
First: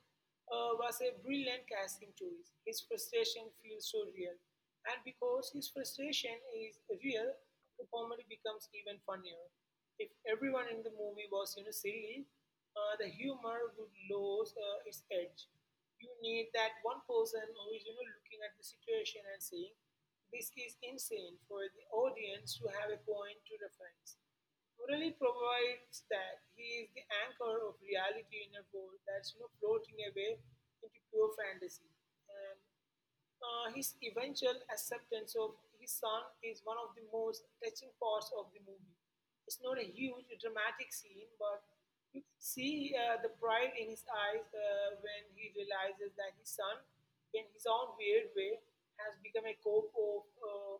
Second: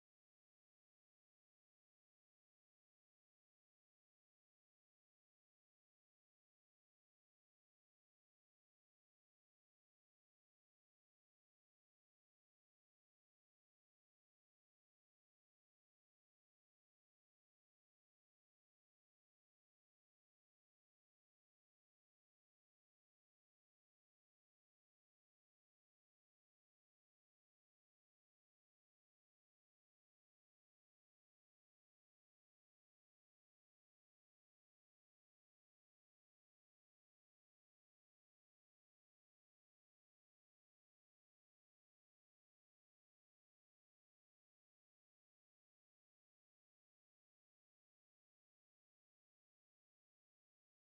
Speaker 2: was a brilliant casting choice. His frustration feels so real. And because his frustration is real, the comedy becomes even funnier. If everyone in the movie was silly, the humor would lose its edge. You need that one person who is looking at the situation and saying, this is insane, for the audience to have a point to reference. Morelli provides that. He is the anchor of reality in a world that's floating away into pure fantasy. And his eventual acceptance of his son is one of the most touching parts of the movie. It's not a huge dramatic scene, but you can see the pride in his eyes when he realizes that his son, in his own weird way, has become a cop uh,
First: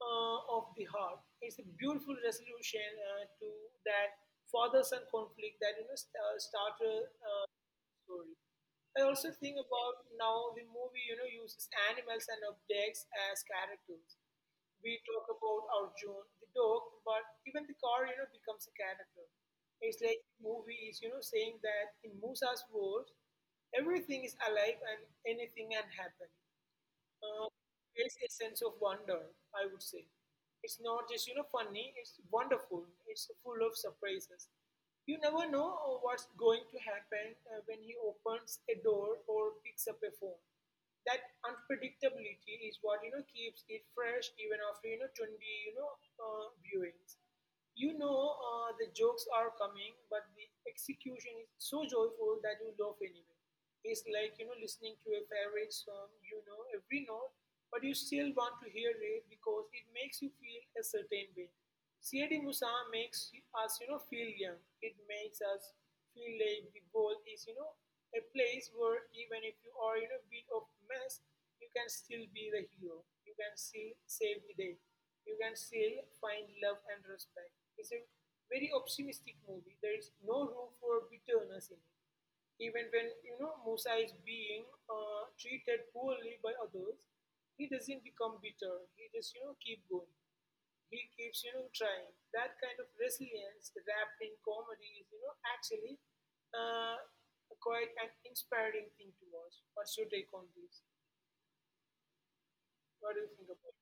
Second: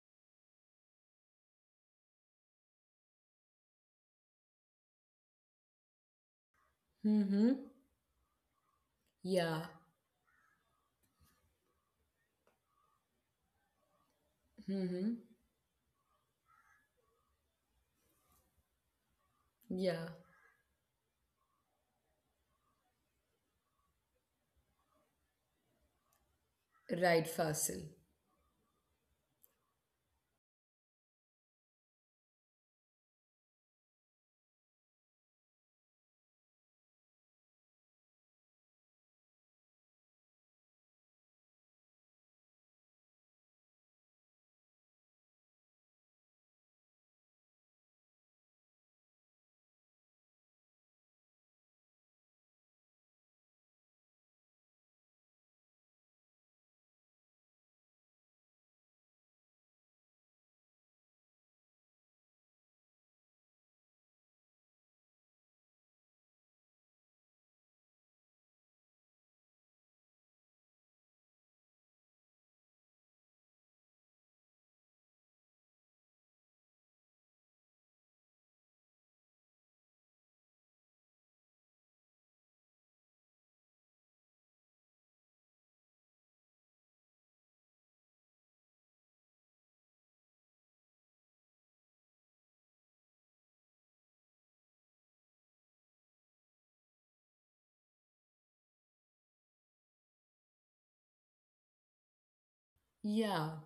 Speaker 2: uh, of the Heart. It's a beautiful resolution to that father-son conflict that started
Speaker 1: Mm-hmm.
Speaker 2: story. I also think
Speaker 1: Yeah.
Speaker 2: about now the movie uses animals and objects as characters. We
Speaker 1: Mm-hmm.
Speaker 2: talk about our June, the dog, but even the car becomes a character. It's
Speaker 1: Yeah.
Speaker 2: like the movie is saying that in Musa's world, everything is alive and anything can happen.
Speaker 1: Right,
Speaker 2: uh,
Speaker 1: Fasil.
Speaker 2: Creates a sense of wonder, I would say. It's not just, funny, it's wonderful. It's full of surprises. You never know what's going to happen when he opens a door or picks up a phone. That unpredictability is what, keeps it fresh even after, 20, viewings. The jokes are coming, but the execution is so joyful that you laugh anyway. Is like listening to a favorite song. You know every note, but you still want to hear it because it makes you feel a certain way. C.A.D. Musa makes us feel young. It makes us feel like the world is a place where even if you are in a bit of mess, you can still be the hero. You can still save the day. You can still find love and respect. It's a very optimistic movie. There is no room for bitterness in it. Even when Musa is being treated poorly by others, he doesn't become bitter. He just keep going. He keeps trying. That kind of resilience wrapped in comedy is actually uh, quite an inspiring thing to watch. What's your take on this? What do you think about
Speaker 1: Yeah.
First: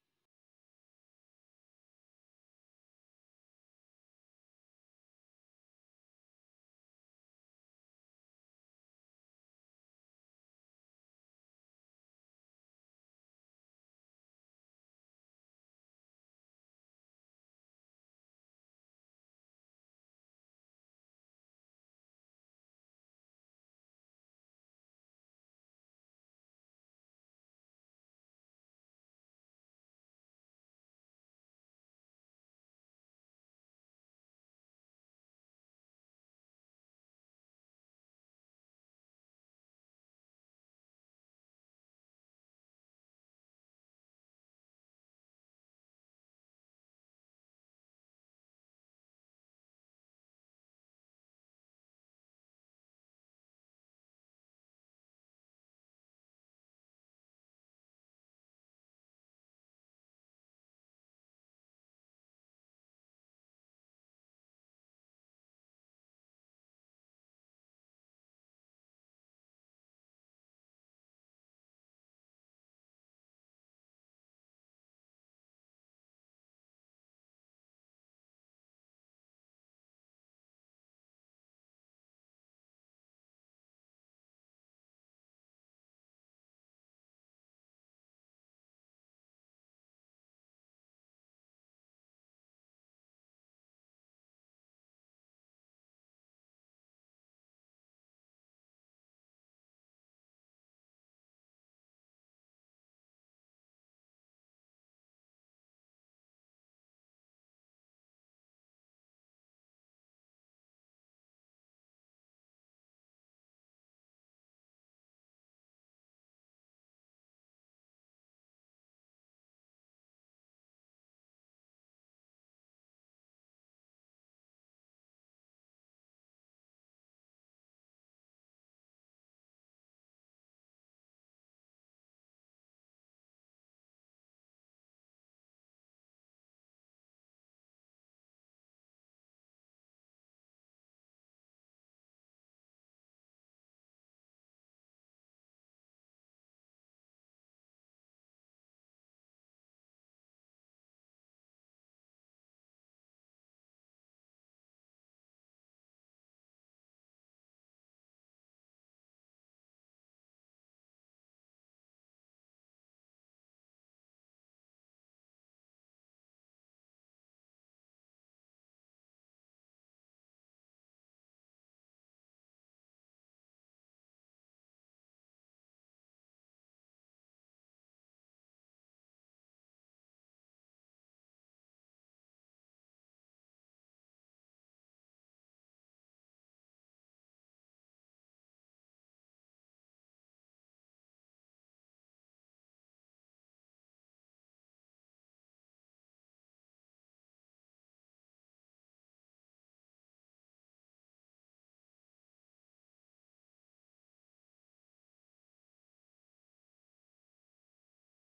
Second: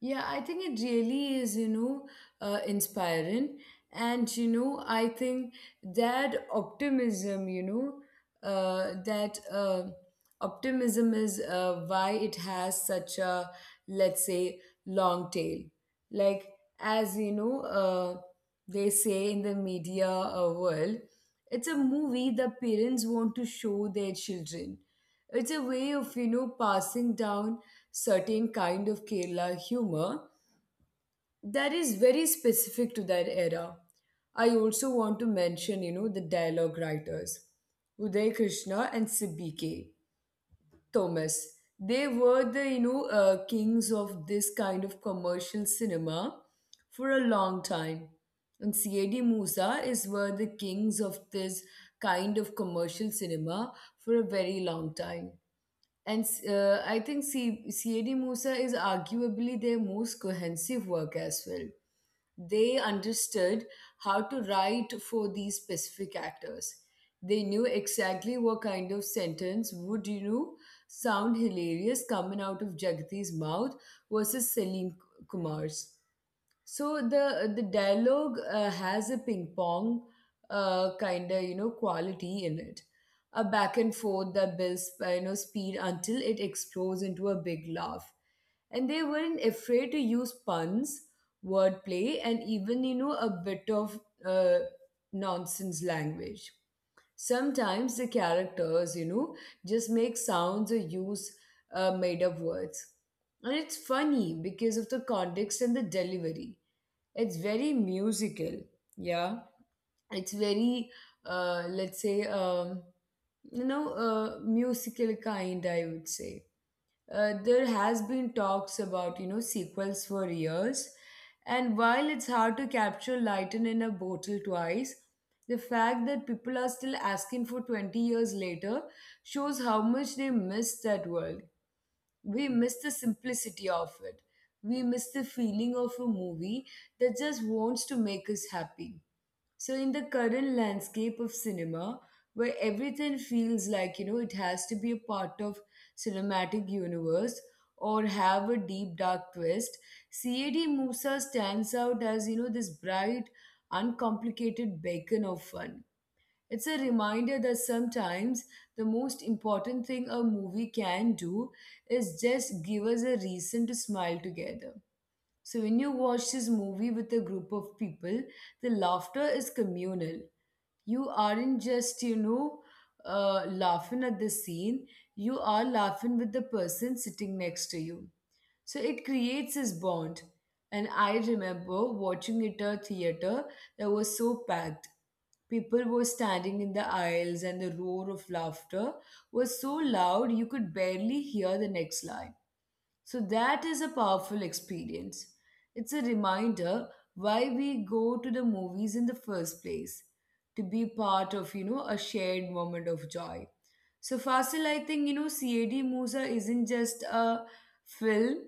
Speaker 1: Yeah, I think it really is, you know, inspiring. And, you know, I think that optimism, you know, that optimism is why it has such a, let's say, long tail. Like, as you know, they say in the media world, it's a movie the parents want to show their children. It's a way of, you know, passing down certain kind of Kerala humor that is very specific to that era. I also want to mention, you know, the dialogue writers, Uday Krishna and Sibike Thomas. They were the, you know, kings of this kind of commercial cinema for a long time. And C.A.D. Musa is were the kings of this kind of commercial cinema for a very long time. And I think CAD Musa is arguably their most cohesive work as well. They understood how to write for these specific actors. They knew exactly what kind of sentence would, you know, sound hilarious coming out of Jagdi's mouth versus Salim Kumar's. So the dialogue has a ping pong kind of you know quality in it, a back and forth that builds you know speed until it explodes into a big laugh. And they weren't afraid to use puns, wordplay, and even you know a bit of uh, nonsense language. Sometimes the characters, you know, just make sounds or use made up words. And it's funny because of the context and the delivery. It's very musical, yeah. It's very, uh, let's say, um, you know, musical kind, I would say. There has been talks about you know sequels for years, and while it's hard to capture lightning in a bottle twice, the fact that people are still asking for 20 years later shows how much they miss that world. We miss the simplicity of it, we miss the feeling of a movie that just wants to make us happy. So, in the current landscape of cinema, where everything feels like you know it has to be a part of cinematic universe or have a deep dark twist, CAD Musa stands out as you know this bright, uncomplicated beacon of fun. It's a reminder that sometimes the most important thing a movie can do is just give us a reason to smile together. So when you watch this movie with a group of people, the laughter is communal. You aren't just, you know, laughing at the scene, you are laughing with the person sitting next to you. So it creates this bond. And I remember watching it at a theater that was so packed. People were standing in the aisles, and the roar of laughter was so loud you could barely hear the next line. So that is a powerful experience. It's a reminder why we go to the movies in the first place, to be part of, you know, a shared moment of joy. So Fasil, I think, you know, CAD Musa isn't just a film,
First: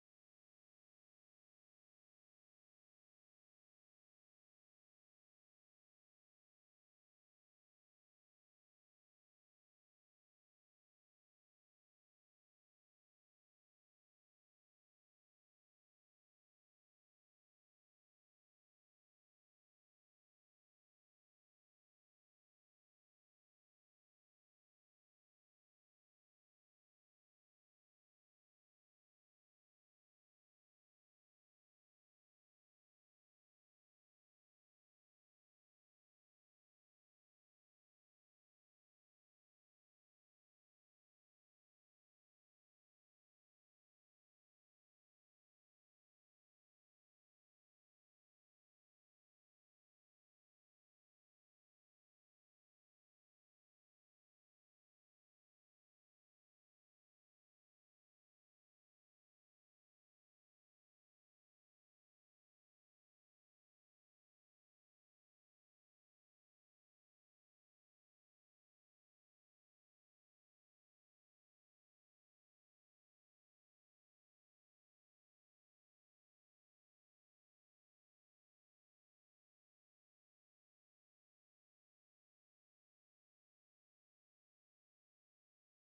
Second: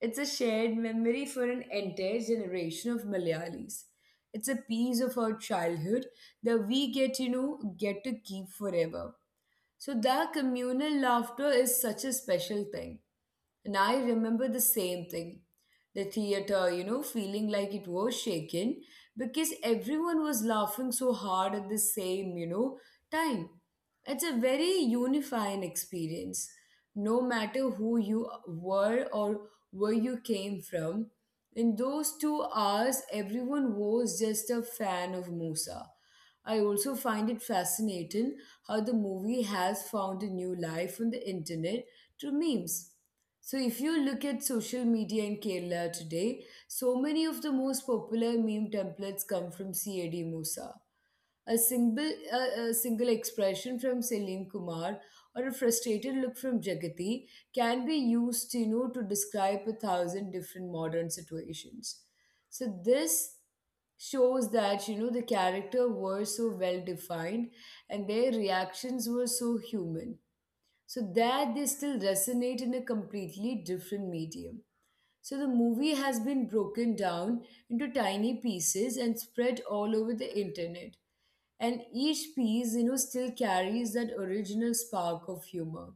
Speaker 1: it's a shared memory for an entire generation of Malayalis. It's a piece of our childhood that we get to keep forever. So that communal laughter is such a special thing. And I remember the same thing. The theater, you know, feeling like it was shaken because everyone was laughing so hard at the same, you know, time. It's a very unifying experience. No matter who you were or where you came from, in those 2 hours, everyone was just a fan of Musa. I also find it fascinating how the movie has found a new life on the internet through memes. So if you look at social media in Kerala today, so many of the most popular meme templates come from CAD Musa. A single expression from Selim Kumar or a frustrated look from Jagati can be used, you know, to describe a thousand different modern situations. So this shows that you know the character were so well defined and their reactions were so human so that they still resonate in a completely different medium. So the movie has been broken down into tiny pieces and spread all over the internet. And each piece, you know, still carries that original spark of humor.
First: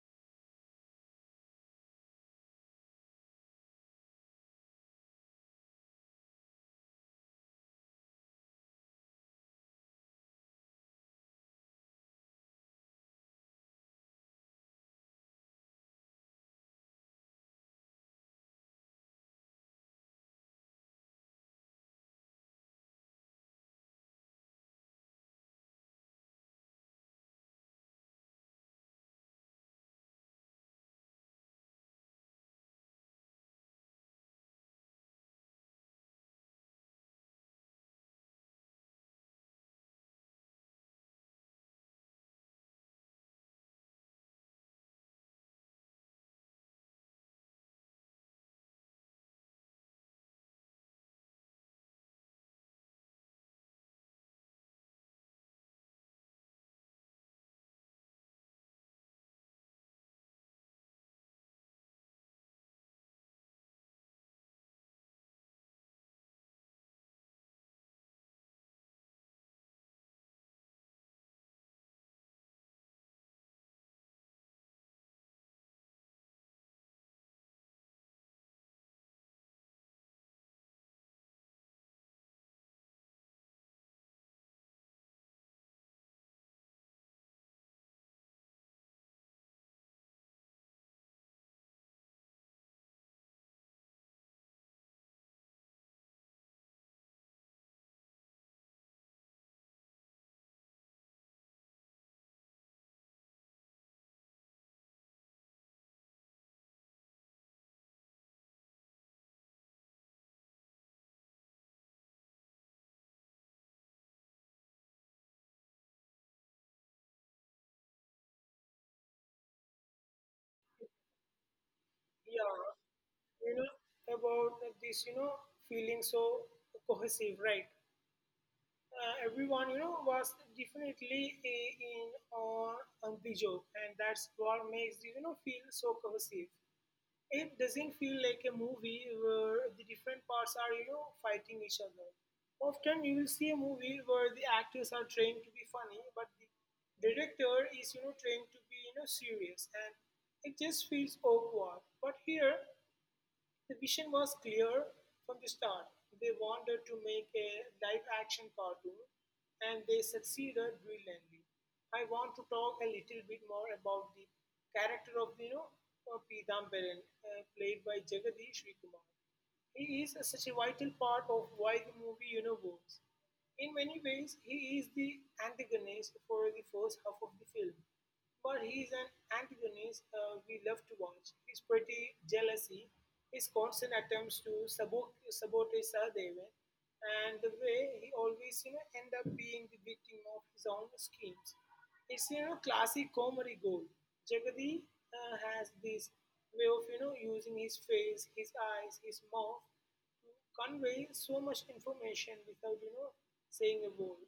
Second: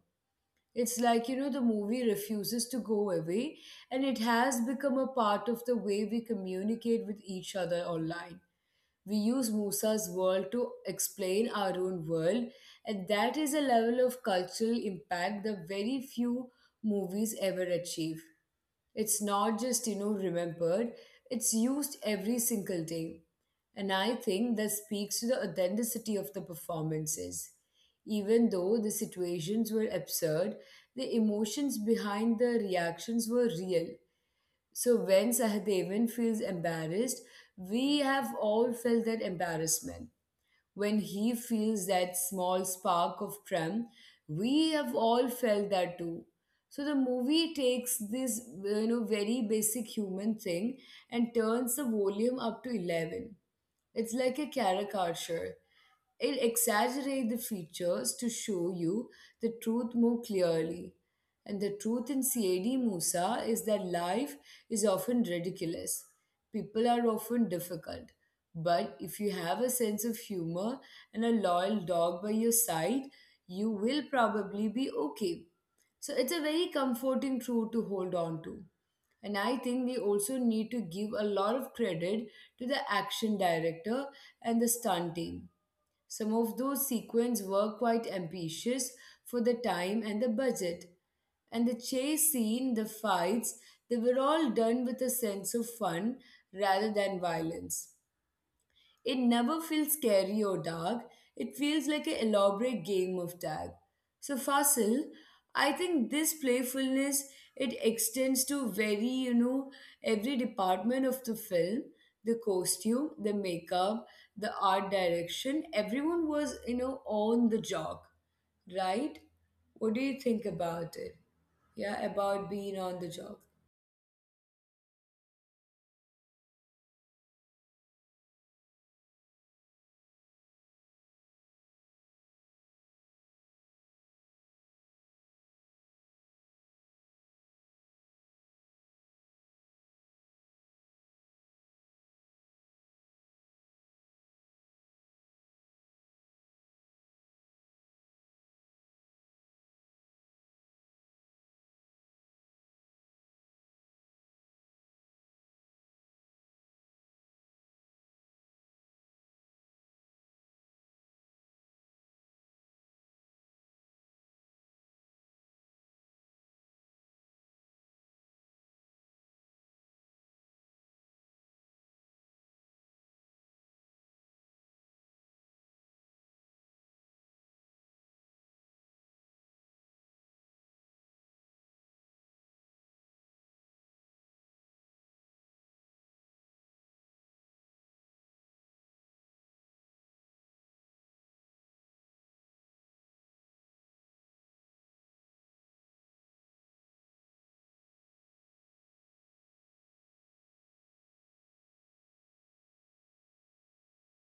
Speaker 1: It's like, the movie refuses to go away, and it has become a part of the way we communicate with each other online. We use Musa's world to explain our own world, and that is a level of cultural impact that very few movies ever achieve. It's not just, remembered, it's used every single day. And I think that speaks to the authenticity of the performances. Even though the situations were absurd, the emotions behind the reactions were real. So when Sahadevan feels embarrassed, we have all felt that embarrassment. When he feels that small spark of prem, we have all felt that too. So the movie takes this very basic human thing and turns the volume up to 11. It's like a caricature. It exaggerates the features to show you the truth more clearly. And the truth in CAD Musa is that life is often ridiculous. People are often difficult. But if you have a sense of humor and a loyal dog by your side, you will probably be okay. So it's a very comforting truth to hold on to. And I think we also need to give a lot of credit to the action director and the stunt team. Some of those sequences were quite ambitious for the time and the budget. And the chase scene, the fights, they were all done with a sense of fun rather than violence. It never feels scary or dark. It feels like an elaborate game of tag. So Fasil, I think this playfulness, it extends to, every department of the film, the costume, the makeup, the art direction. Everyone was, on the jog, right? What do you think about it? Yeah,
Speaker 2: it?
Speaker 1: about
Speaker 2: Yeah,
Speaker 1: being on the job.
Speaker 2: you know about this. Feeling so cohesive, right? Everyone was definitely in on the joke, and that's what makes it, feel so cohesive. It doesn't feel like a movie where the different parts are fighting each other. Often you will see a movie where the actors are trained to be funny, but the director is trained to be serious, and it just feels awkward. But here the vision was clear from the start. They wanted to make a live action cartoon, and they succeeded brilliantly. I want to talk a little bit more about the character of Pidambaran, played by Jagadish Srikumar. He is such a vital part of why the movie works. In many ways, he is the antagonist for the first half of the film, but he is an antagonist we love to watch. His petty jealousy, his constant attempts to sabotage Sahadevan, and the way he always end up being the victim of his own schemes. It's classic comedy gold. Jagadi has this way of using his face, his eyes, his mouth to convey so much information without saying a word.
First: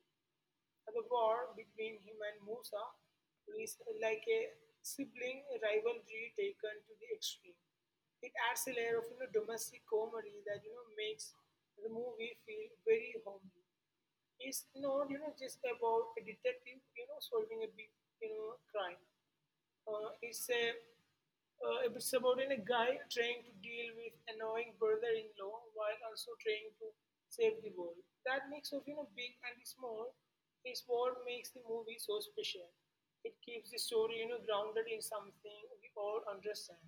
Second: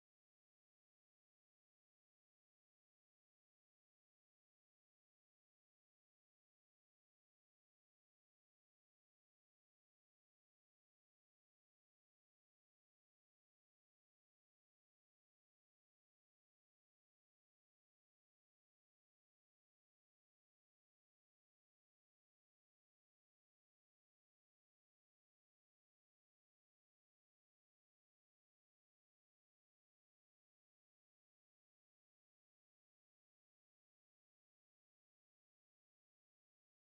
Speaker 2: And the war between him and Musa is like a sibling rivalry taken to the extreme. It adds a layer of domestic comedy that makes the movie feel very homely. It's not just about a detective solving a big crime. It's a it's about in a guy trying to deal with annoying brother-in-law while also trying to save the world. That mix of big and small is what makes the movie so special. It keeps the story grounded in something we all understand:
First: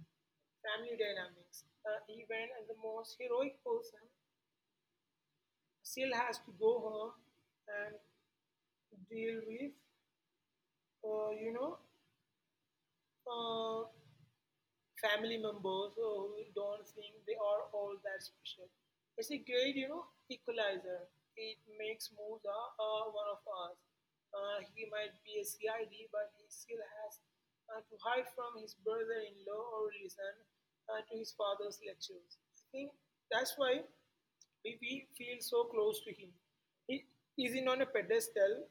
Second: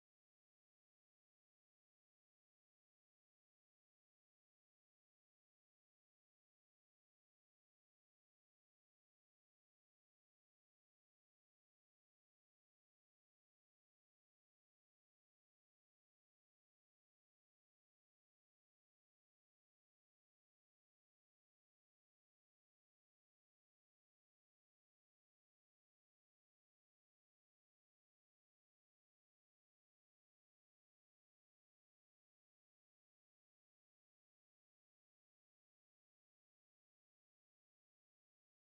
Speaker 2: family dynamics. Even the most heroic person still has to go home and deal with, uh, you know, uh, family members who don't think they are all that special. It's a great, equalizer. It makes Musa one of us. He might be a C I D, but he still has to hide from his brother-in-law or listen to his father's lectures. I think that's why we feel so close to him. He isn't on a pedestal.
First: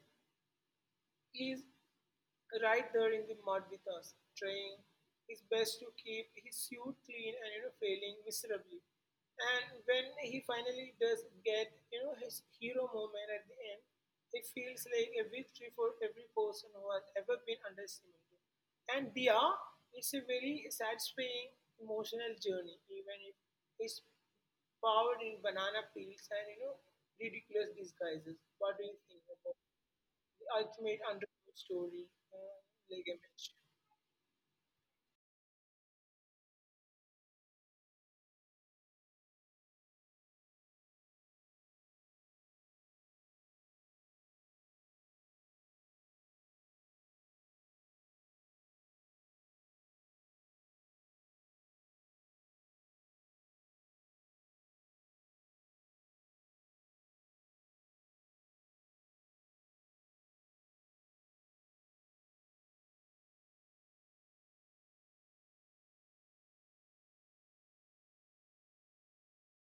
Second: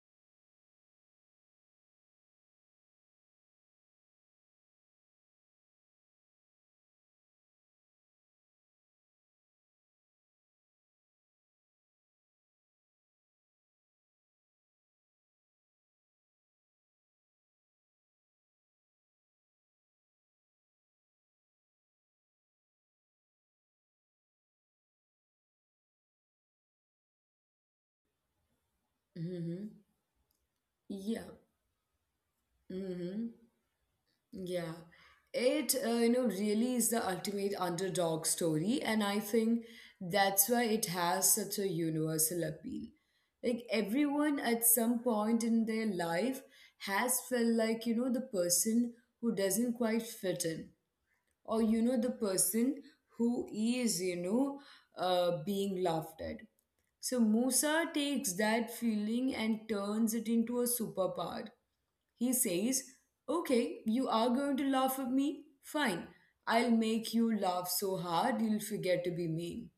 Speaker 2: He is right there in the mud with us, trying his best to keep his suit clean and failing miserably. And when he finally does get his hero moment at the end, it feels like a victory for every person who has ever been underestimated. And Dia, it's a very satisfying emotional journey, even if it's powered in banana peels and ridiculous disguises. What do you think about
Speaker 1: Mm-hmm.
Speaker 2: the ultimate
Speaker 1: Yeah.
Speaker 2: underdog story, uh, like I
Speaker 1: Mm-hmm.
Speaker 2: mentioned?
Speaker 1: Yeah, it you know really is the ultimate underdog story, and I think that's why it has such a universal appeal. Like everyone at some point in their life has felt like the person who doesn't quite fit in, or the person who is being laughed at. So Musa takes that feeling and turns it into a superpower. He says, okay, you are going to laugh at me? Fine, I'll make you laugh so hard you'll forget to be mean.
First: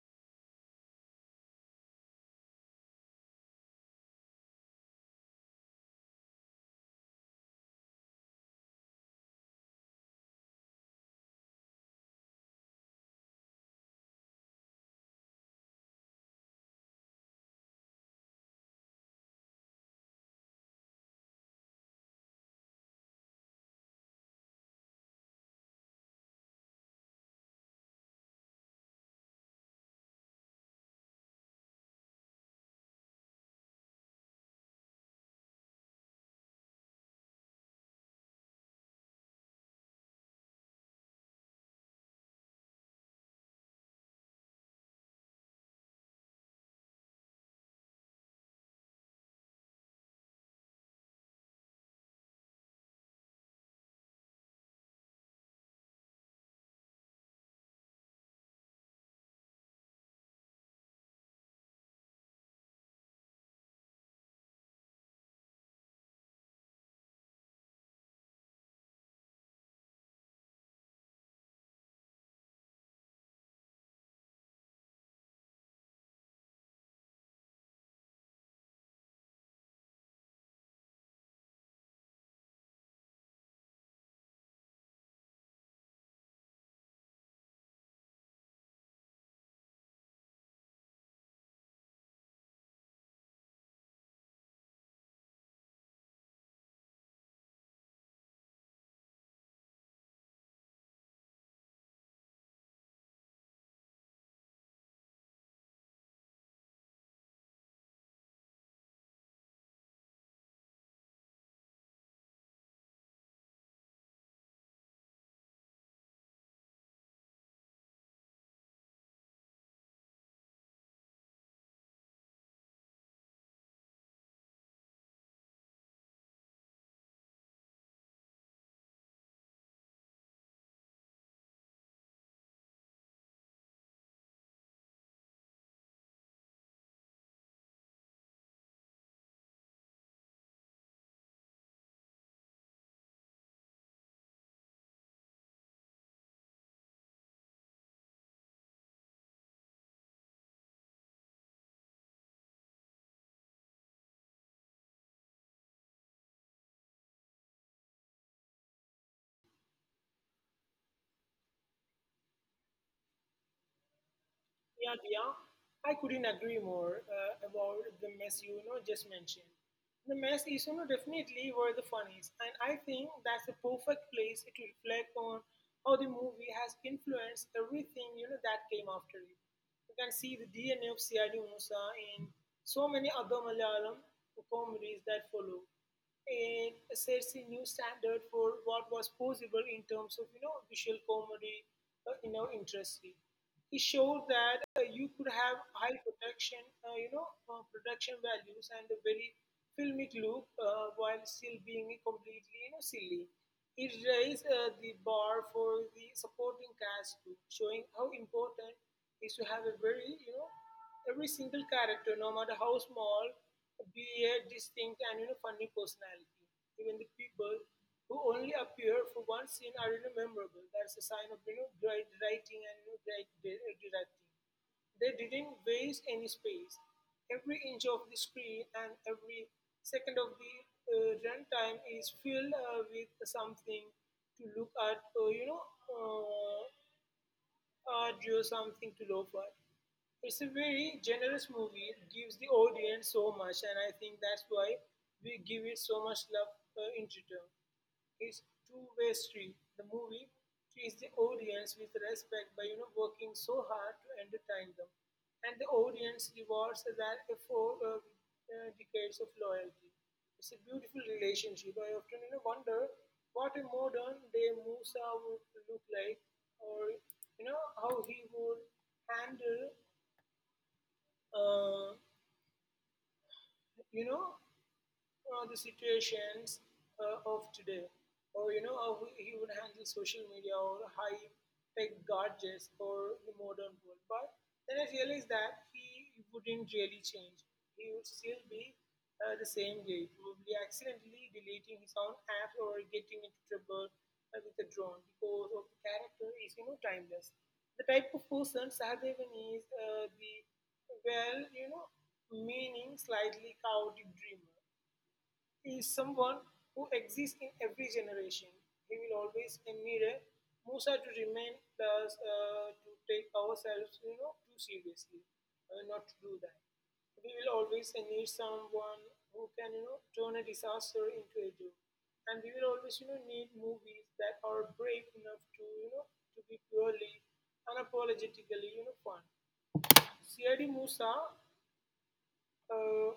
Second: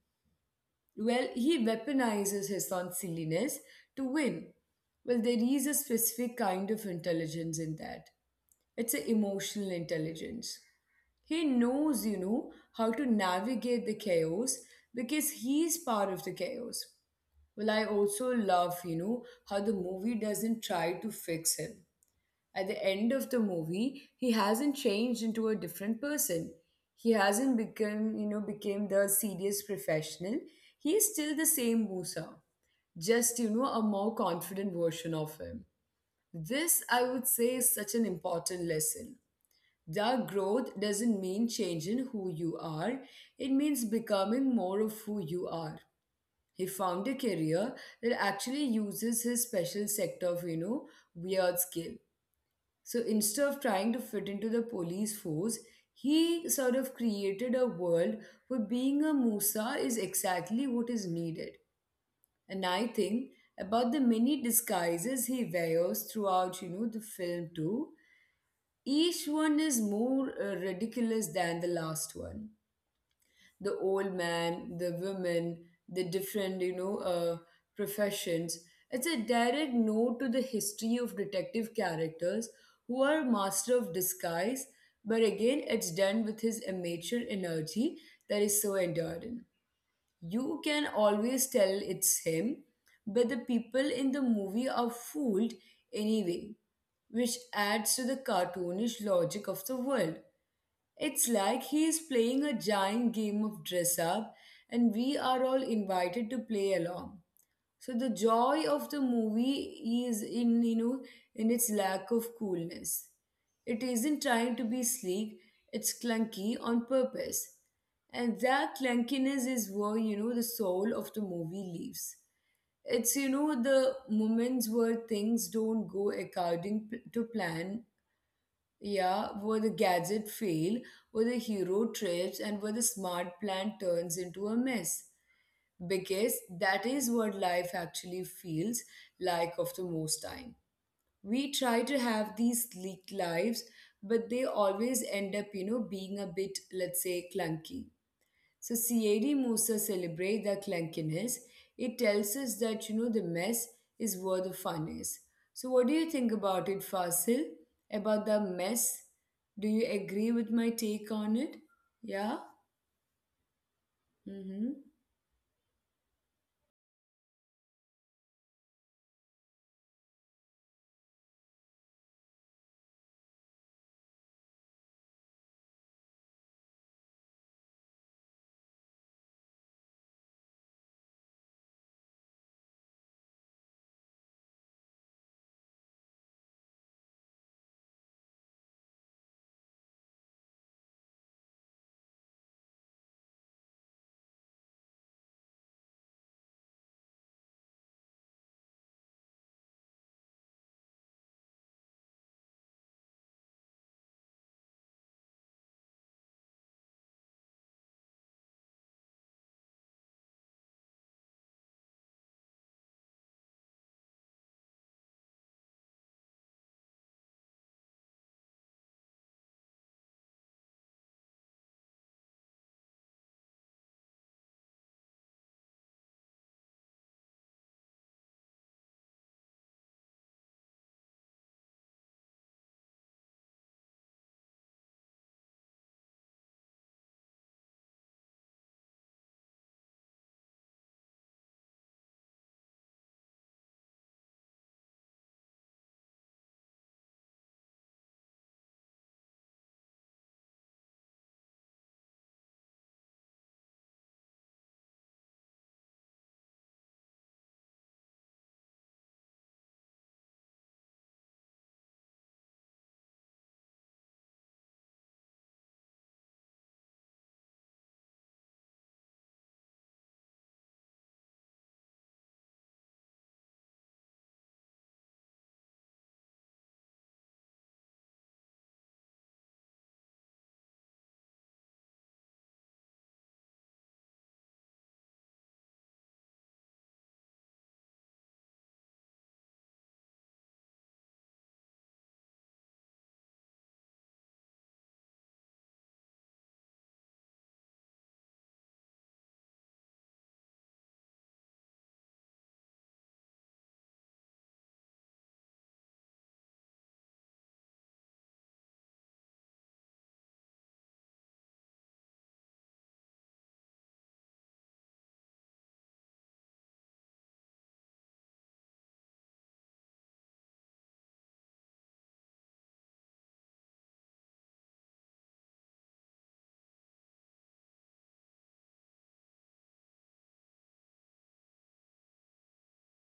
Speaker 1: Well, he weaponizes his son's silliness to win. Well, there is a specific kind of intelligence in that. It's an emotional intelligence. He knows, how to navigate the chaos because he's part of the chaos. Well, I also love, how the movie doesn't try to fix him. At the end of the movie, he hasn't changed into a different person. He hasn't become, became the serious professional. He is still the same Musa, just, a more confident version of him. This, I would say, is such an important lesson. The growth doesn't mean changing who you are, it means becoming more of who you are. He found a career that actually uses his special sector of, weird skill. So instead of trying to fit into the police force, he sort of created a world where being a Musa is exactly what is needed. And I think about the many disguises he wears throughout, the film too. Each one is more ridiculous than the last one: the old man, the women, the different, professions. It's a direct note to the history of detective characters who are master of disguise, but again, it's done with his amateur energy that is so enduring. You can always tell it's him, but the people in the movie are fooled anyway, which adds to the cartoonish logic of the world. It's like he is playing a giant game of dress up, and we are all invited to play along. So the joy of the movie is in in its lack of coolness. It isn't trying to be sleek; it's clunky on purpose, and that clunkiness is where the soul of the movie lives. It's the moments where things don't go according to plan, yeah, where the gadget fail, where the hero trips, and where the smart plan turns into a mess. Because that is what life actually feels like of the most time. We try to have these sleek lives, but they always end up, being a bit, let's say, clunky. So C.A.D. Musa celebrate the clunkiness. It tells us that the mess is where the fun is. So what do you think about it, Fasil? About the mess? Do you agree with my take on it? Yeah. Mm-hmm.
Speaker 2: Yeah, Dia, I couldn't agree more about the mess you, you know just mentioned. The mess is definitely where the fun is, and I think that's the perfect place to reflect on how the movie has influenced everything that came after it. You can see the DNA of Siyadi Musa in so many other Malayalam comedies that follow. It sets a new standard for what was possible in terms of visual comedy, interesting. He showed that you could have high protection, production values and a very filmic look while still being completely, silly. It raised the bar for the supporting cast too, showing how important is to have a very, every single character, no matter how small, be a distinct and funny personality. Even the people who only appear for one scene are memorable. That's a sign of great writing and great directing. They didn't waste any space. Every inch of the screen and every second of the runtime is filled with something to look at, uh, drew something to lo for. It's a very generous movie. It gives the audience so much, and I think that's why we give it so much love in return. It's two-way street. The movie treats the audience with respect by working so hard to entertain them, and the audience rewards that effort decades of loyalty. It's a beautiful relationship. I often wonder what a modern day Musa would look like, or how he would handle uh, you know the situations of today, or how he would handle social media or high tech gadgets or the modern world. But then I realized that he wouldn't really change. He would still be the same guy, probably accidentally deleting his own app or getting into trouble with a drone because of the character is timeless. The type of person Sahadevan is the well, meaning slightly chaotic dreamer is someone who exists in every generation. He will always emulate Musa to remain plus to take ourselves, too seriously, not to do that. We will always need someone who can, turn a disaster into a joke. And we will always, need movies that are brave enough to, to be purely unapologetically, fun. C.I.D. Musa uh,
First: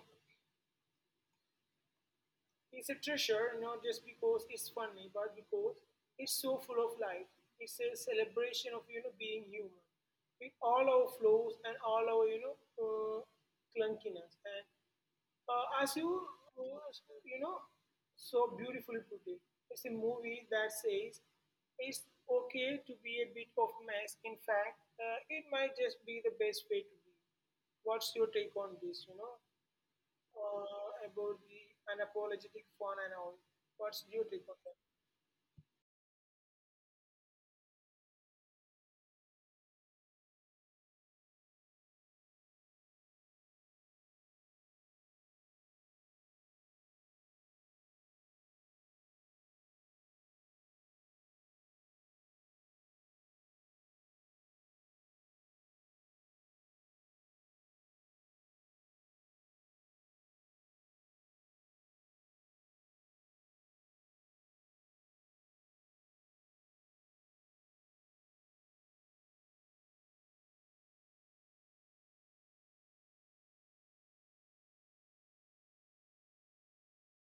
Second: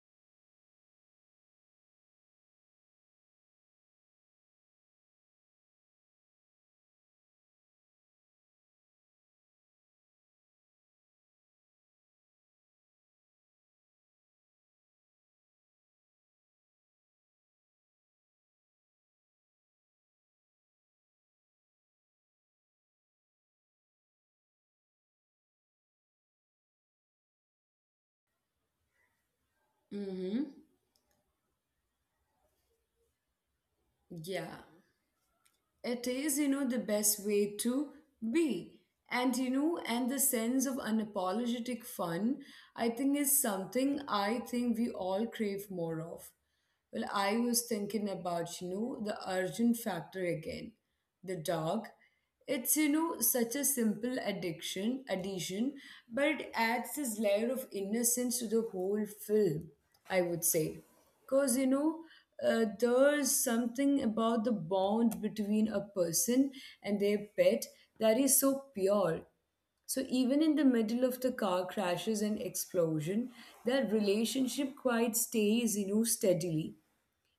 Speaker 2: it's a treasure not just because it's funny, but because it's so full of life. It's a celebration of being human, with all our flaws and all our uh, clunkiness. And as you uh, you know so beautifully put it, it's a movie that says it's okay to be a bit of mess. In fact, it might just be the best way to be. What's your take on this?
Speaker 1: Mm-hmm.
Speaker 2: About the unapologetic fun and all. What's your take on
Speaker 1: Yeah.
Speaker 2: that?
Speaker 1: It is, the best way to be. And you know, and the sense of unapologetic fun, I think is something I think we all crave more of. Well, I was thinking about, the urgent factor again. The dog. It's, such a simple addiction, addition, but it adds this layer of innocence to the whole film, I would say. Because, there's something about the bond between a person and their pet that is so pure. So even in the middle of the car crashes and explosion, that relationship quite stays, steadily,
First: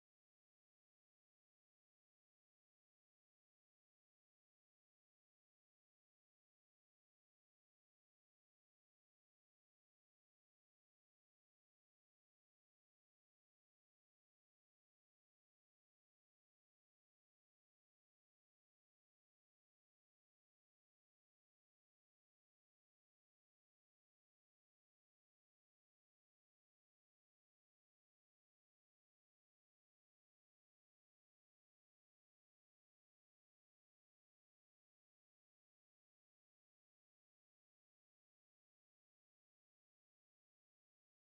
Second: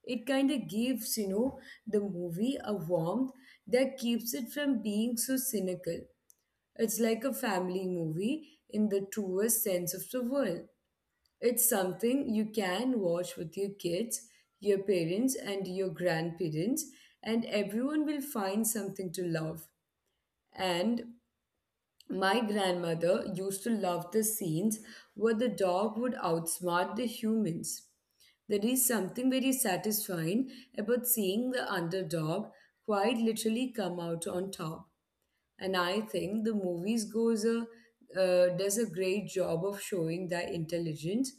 Speaker 1: it kind of gives, the movie a warmth that keeps it from being so cynical. It's like a family movie in the truest sense of the word. It's something you can watch with your kids, your parents, and your grandparents, and everyone will find something to love. And my grandmother used to love the scenes where the dog would outsmart the humans. There is something very satisfying about seeing the underdog quite literally come out on top, and I think the movies goes a does a great job of showing that intelligence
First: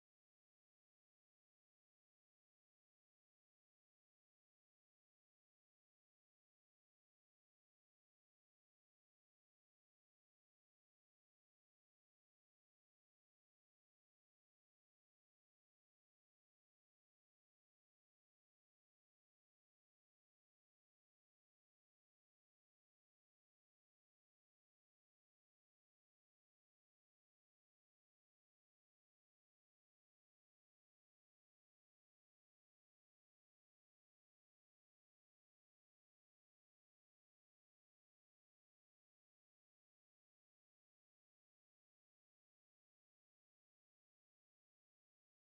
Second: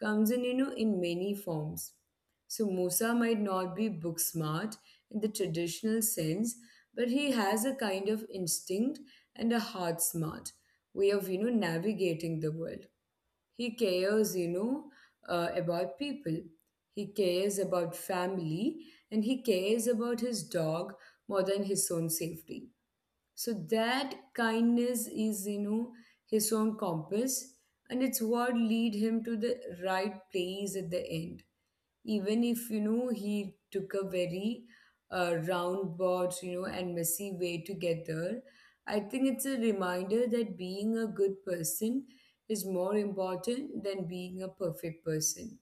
Speaker 1: comes in in many forms. So Musa might not be book smart in the traditional sense, but he has a kind of instinct and a heart smart way of navigating the world. He cares about people, he cares about family, and he cares about his dog more than his own safety. So that kindness is, his own compass, and it's what lead him to the right place at the end. Even if he took a very roundabout, and messy way to get there, I think it's a reminder that being a good person is more important than being a perfect person.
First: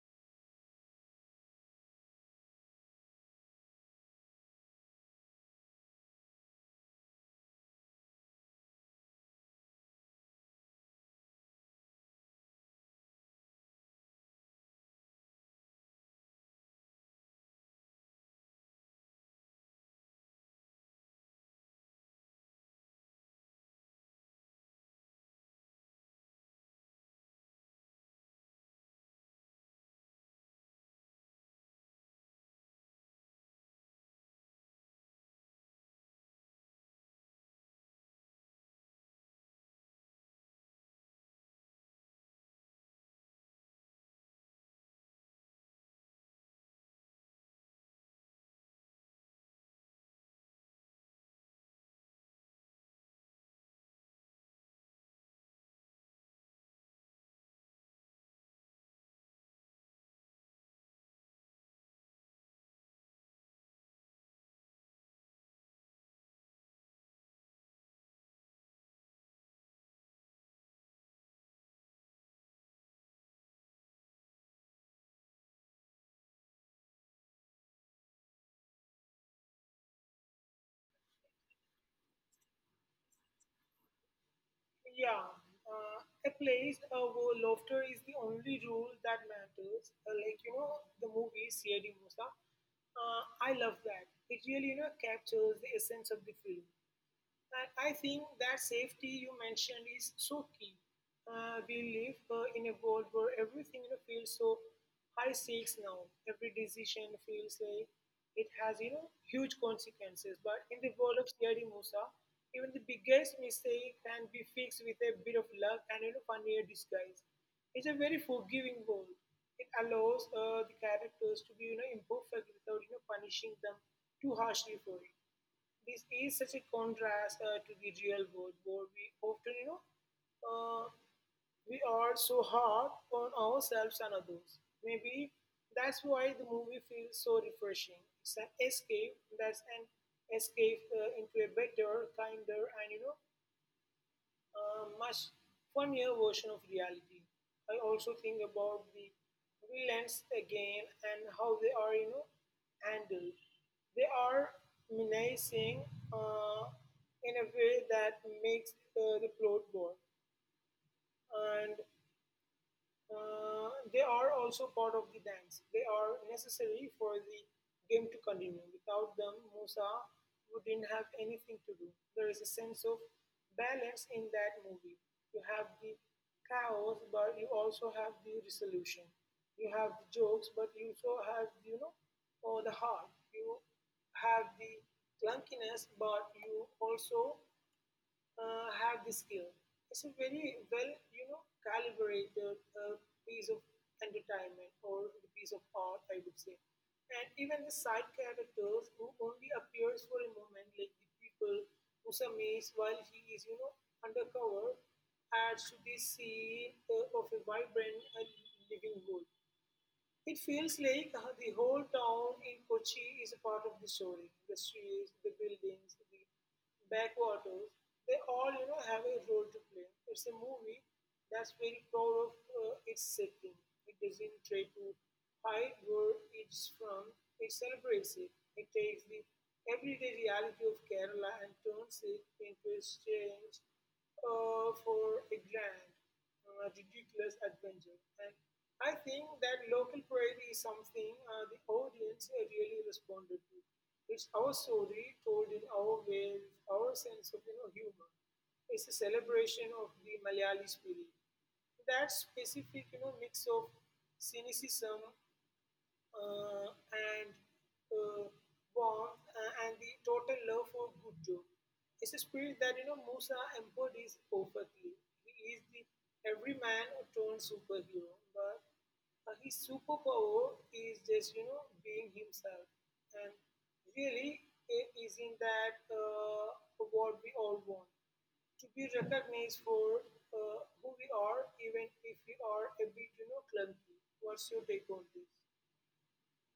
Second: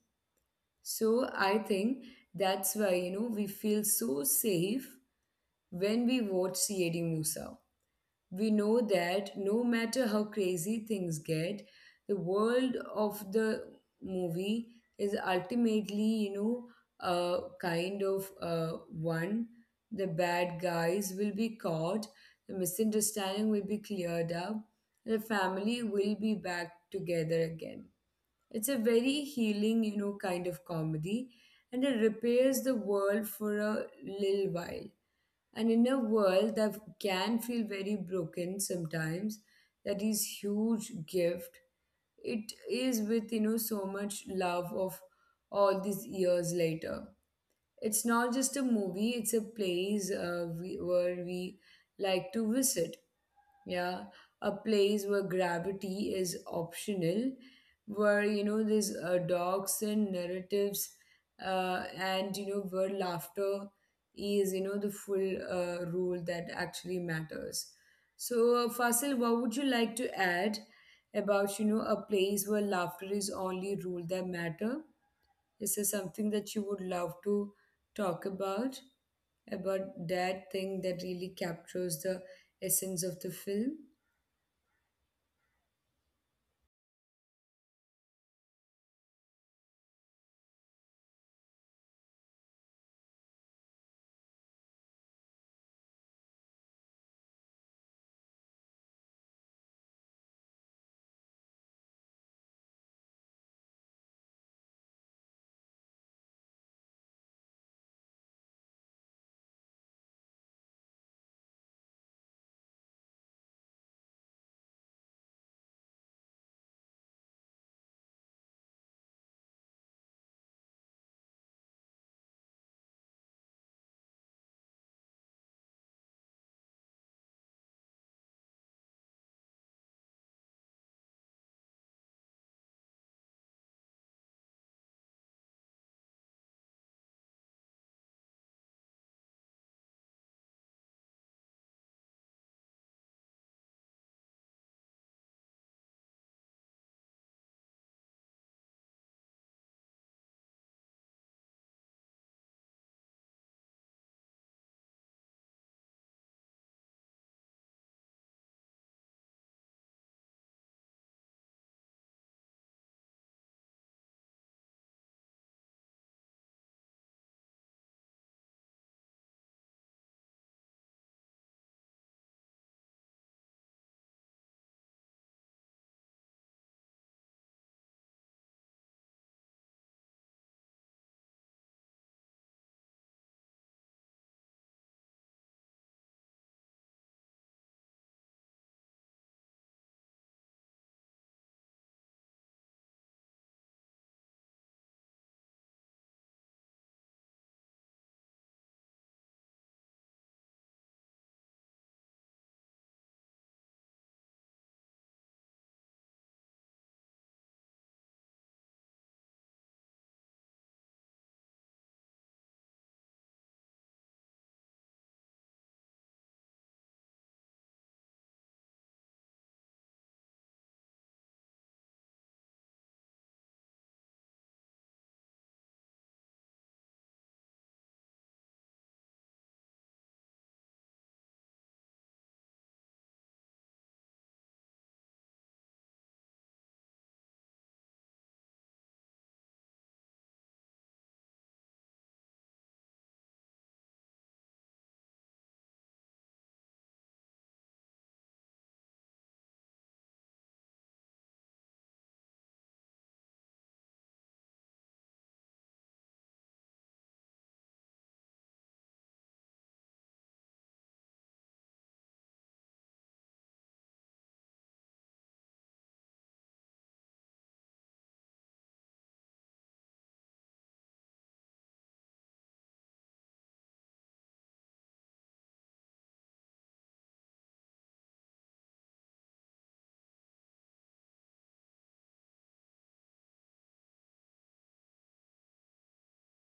Speaker 1: So I think that's why we feel so safe when we watch C.A.D. Musa. We know that no matter how crazy things get, the world of the movie is ultimately, a kind of one. The bad guys will be caught, the misunderstanding will be cleared up, the family will be back together again. It's a very healing, kind of comedy, and it repairs the world for a little while. And in a world that can feel very broken sometimes, that is huge gift. It is with so much love of all these years later. It's not just a movie; it's a place where we like to visit, yeah, a place where gravity is optional, where there's dogs and narratives, and where laughter is the full rule that actually matters. So Fasil, what would you like to add about a place where laughter is only rule that matter? Is there something that you would love to talk about that thing that really captures the essence of the film?
Speaker 2: Yeah, uh, a place where laughter is the only rule that matters. Like the movie C.I.D. Musa. I love that. It really captures the essence of the film. And I think that safety you mentioned is so key. We live in a world where everything feels so high stakes now. Every decision feels like it has huge consequences. But in the world of Sierra Musa, even the biggest mistake can be fixed with a bit of luck and funnier disguise. It's a very forgiving world. It allows the characters to be imperfect without punishing them too harshly for it. This is such a contrast to the real world where we often, uh, we are so hard on ourselves and others. Maybe that's why the movie feels so refreshing. It's an escape. That's an escape into a better, kinder, and a much funnier version of reality. I also think about the villains again and how they are, handled. They are menacing uh, in a way that makes the plot work. And they are also part of the dance. They are necessary for the game to continue. Without them, Musa wouldn't have anything to do. There is a sense of balance in that movie. You have the chaos, but you also have the resolution. You have the jokes, but you also have, or the heart. You have the clunkiness, but you also have this skill. It's a very well, calibrated piece of entertainment or the piece of art, I would say. And even the side characters who only appears for a moment, like the people who summates while he is, undercover, adds to the scene of a vibrant and living world. It feels like the whole town in Kochi is a part of the story. The streets, the buildings, the backwaters, they all have a role to play. It's a movie that's very proud of its setting. It doesn't try to hide where it's from. It celebrates it. It takes the everyday reality of Kerala and turns it into a stage for a grand ridiculous adventure. And I think that local pride is something the audience really responded to. It's our story told in our way, with our sense of humor. It's a celebration of the Malayali spirit. That specific mix of cynicism uh, and uh, warmth and the total love for good job. It's a spirit that Musa embodies perfectly. He is the everyman turned superhero, but his superpower is just being himself. And really, it isn't that what we all want to be recognized for who we are, even if we are a bit clunky. What's your take on this?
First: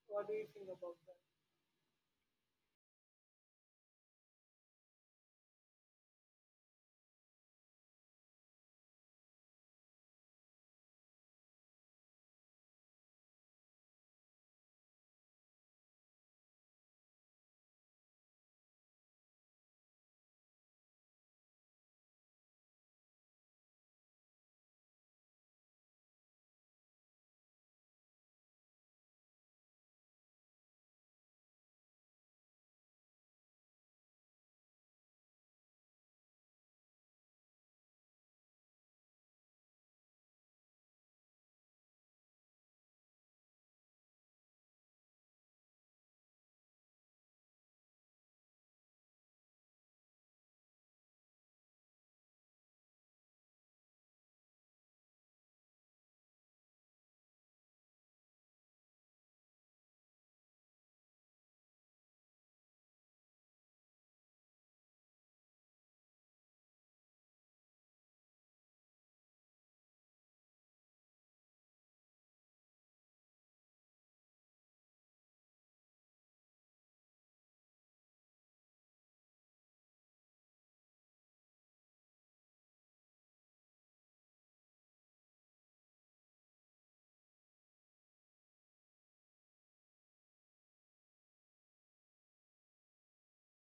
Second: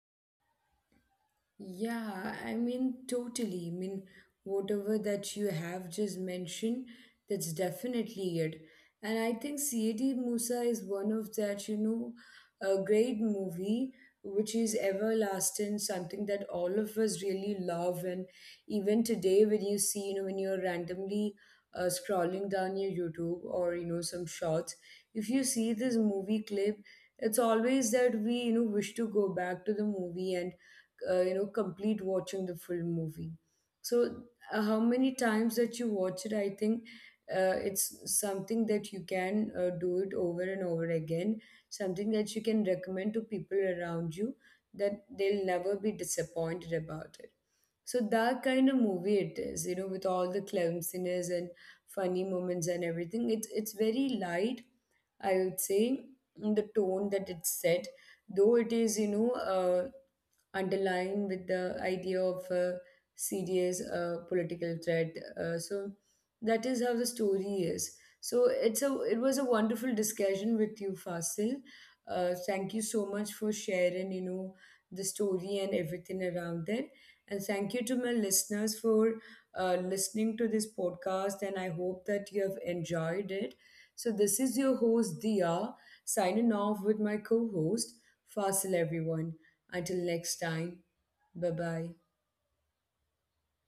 Speaker 2: What do you think about that?
Speaker 1: Yeah, I mean, totally. I mean, whatever that you have just mentioned, that's definitely it. And I think C.A.D. Musa is one of that, a great movie which is everlasting, something that all of us really love. And even today, when you see, when you're randomly scrolling down your YouTube or, some shots, if you see this movie clip, it's always that we, wish to go back to the movie and you know complete watching the full movie. So how many times that you watch it, I think it's something that you can do it over and over again, something that you can recommend to people around you, that they'll never be disappointed about it. So that kind of movie it is, you know, with all the clumsiness and funny moments and everything, it's very light, I would say, in the tone that it's set, though it is underlying with the idea of a serious political threat. So that is how the story is. So it was a wonderful discussion with you, Fasil. Thank you so much for sharing, the story and everything around it. And thank you to my listeners for listening to this podcast. And I hope that you have enjoyed it. So this is your host Dia, signing off with my co-host Fossil, everyone. Until next time, bye bye.